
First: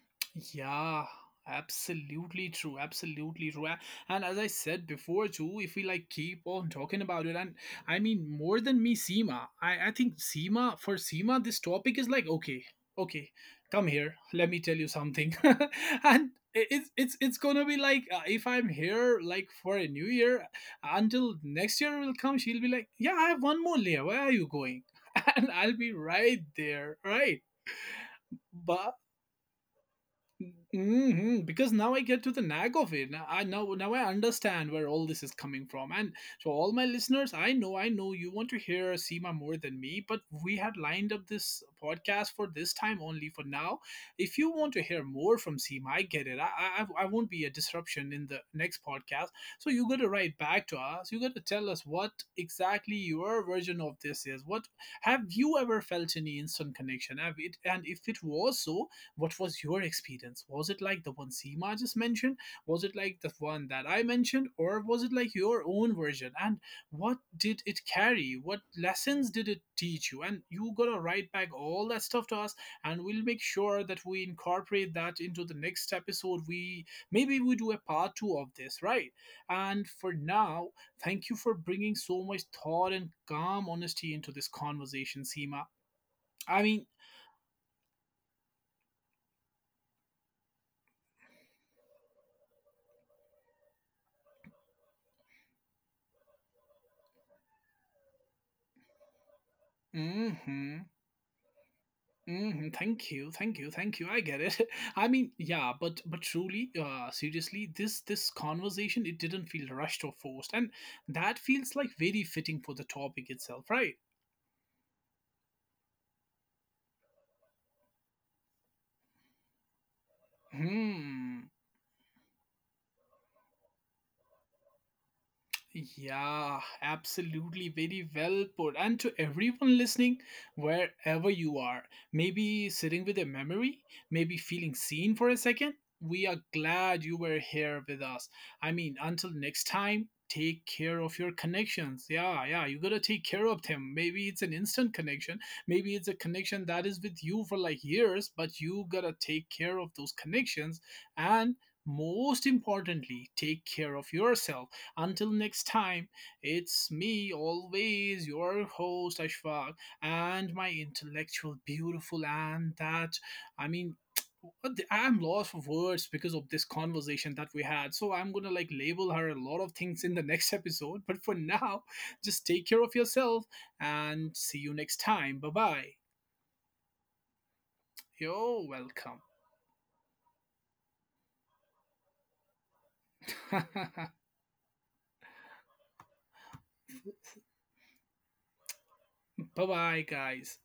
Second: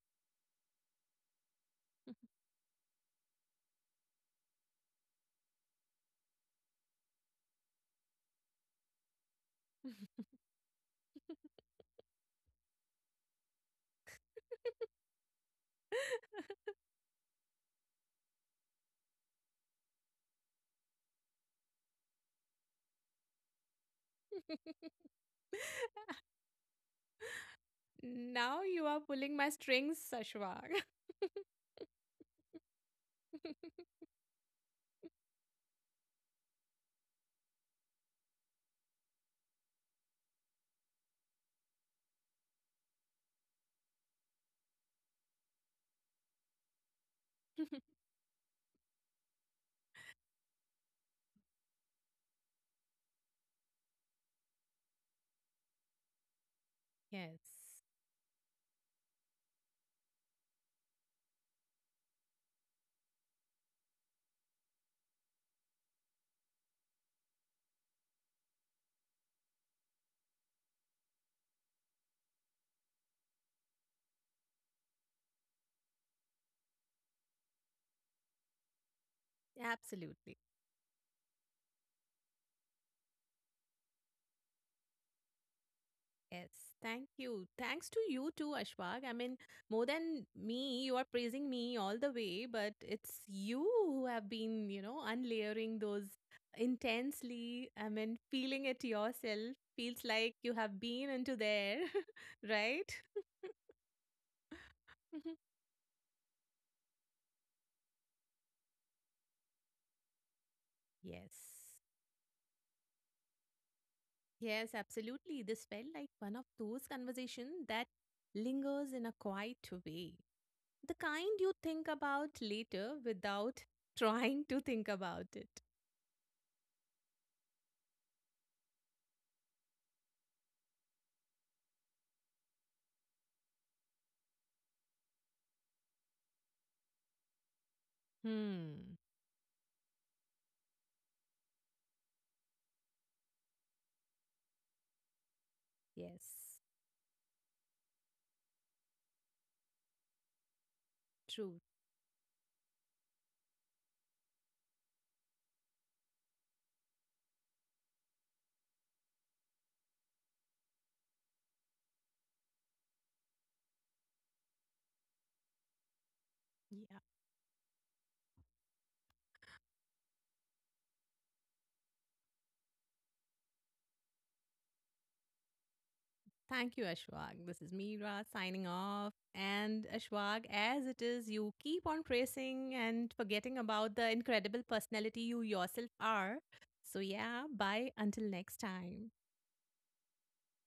Speaker 1: Yeah, absolutely true. Absolutely true. And as I said before too, if we like keep on talking about it, and I mean more than me, Seema. I think Seema for Seema, this topic is like, okay, okay, come here. Let me tell you something. And it's gonna be like, if I'm here like for a new year until next year will come, she'll be like, yeah, I have one more layer. Where are you going? And I'll be right there, right?
Speaker 2: Now you are pulling my strings, Sashwag.
Speaker 1: Hmm. Because now I get to the nag of it. Now I understand where all this is coming from. And so all my listeners, I know you want to hear Seema more than me, but we had lined up this podcast for this time only for now. If you want to hear more from Seema, I get it. I won't be a disruption in the next podcast. So you gotta write back to us. You gotta tell us what exactly your version of this is. What Have you ever felt any instant connection? Have it,
Speaker 2: Yes,
Speaker 1: and if it was so, what was your experience? Was it like the one Seema just mentioned? Was it like the one that I mentioned? Or was it like your own version? And what did it carry? What lessons did it teach you? And you gotta write back all that stuff to us, and we'll make sure that we incorporate that into the next episode. We maybe we do a part two of this, right? And for
Speaker 2: absolutely.
Speaker 1: now, thank you for bringing so much thought and calm honesty into this conversation, Seema.
Speaker 2: Yes,
Speaker 1: I mean,
Speaker 2: thank you. Thanks to you too, Ashwag. I mean, more than me, you are praising me all the way, but it's you who have been, you know, unlayering those intensely. I mean, feeling it yourself feels like you have
Speaker 1: hmm,
Speaker 2: been into there,
Speaker 1: hmm,
Speaker 2: right?
Speaker 1: thank you, thank you, thank you. I get it. I mean, yeah, but truly, seriously, this conversation it didn't feel rushed or forced, and
Speaker 2: Yes.
Speaker 1: that feels like very fitting for the topic itself, right?
Speaker 2: Yes, absolutely. This felt like one of those conversations that lingers in a quiet way. The kind
Speaker 1: Hmm.
Speaker 2: you think about later without trying to think about it.
Speaker 1: Yeah, absolutely. Very well put. And to everyone listening, wherever you are, maybe sitting with a memory, maybe feeling seen for a second, we are glad you were here with us. I
Speaker 2: Hmm.
Speaker 1: mean, until next time, take care of your connections. Yeah, yeah, you gotta take care of them. Maybe it's an instant connection, maybe it's a
Speaker 2: Yes.
Speaker 1: connection that is with you for like years, but you gotta take care of those connections. And
Speaker 2: True.
Speaker 1: most importantly, take care of yourself until next time. It's me, always your host, Ashfaq, and my intellectual, beautiful, and that, I mean, I'm lost of words because of this
Speaker 2: Yeah.
Speaker 1: conversation that we had. So I'm gonna like label her a lot of things in the next episode. But for now, just take care of yourself and see you next time. Bye bye.
Speaker 2: Thank you, Ashwag. This is Meera signing
Speaker 1: You're
Speaker 2: off.
Speaker 1: welcome.
Speaker 2: And Ashwag, as it is, you keep on tracing and forgetting
Speaker 1: Bye
Speaker 2: about the incredible personality you yourself are. So, yeah, bye until next time.
Speaker 1: bye, guys.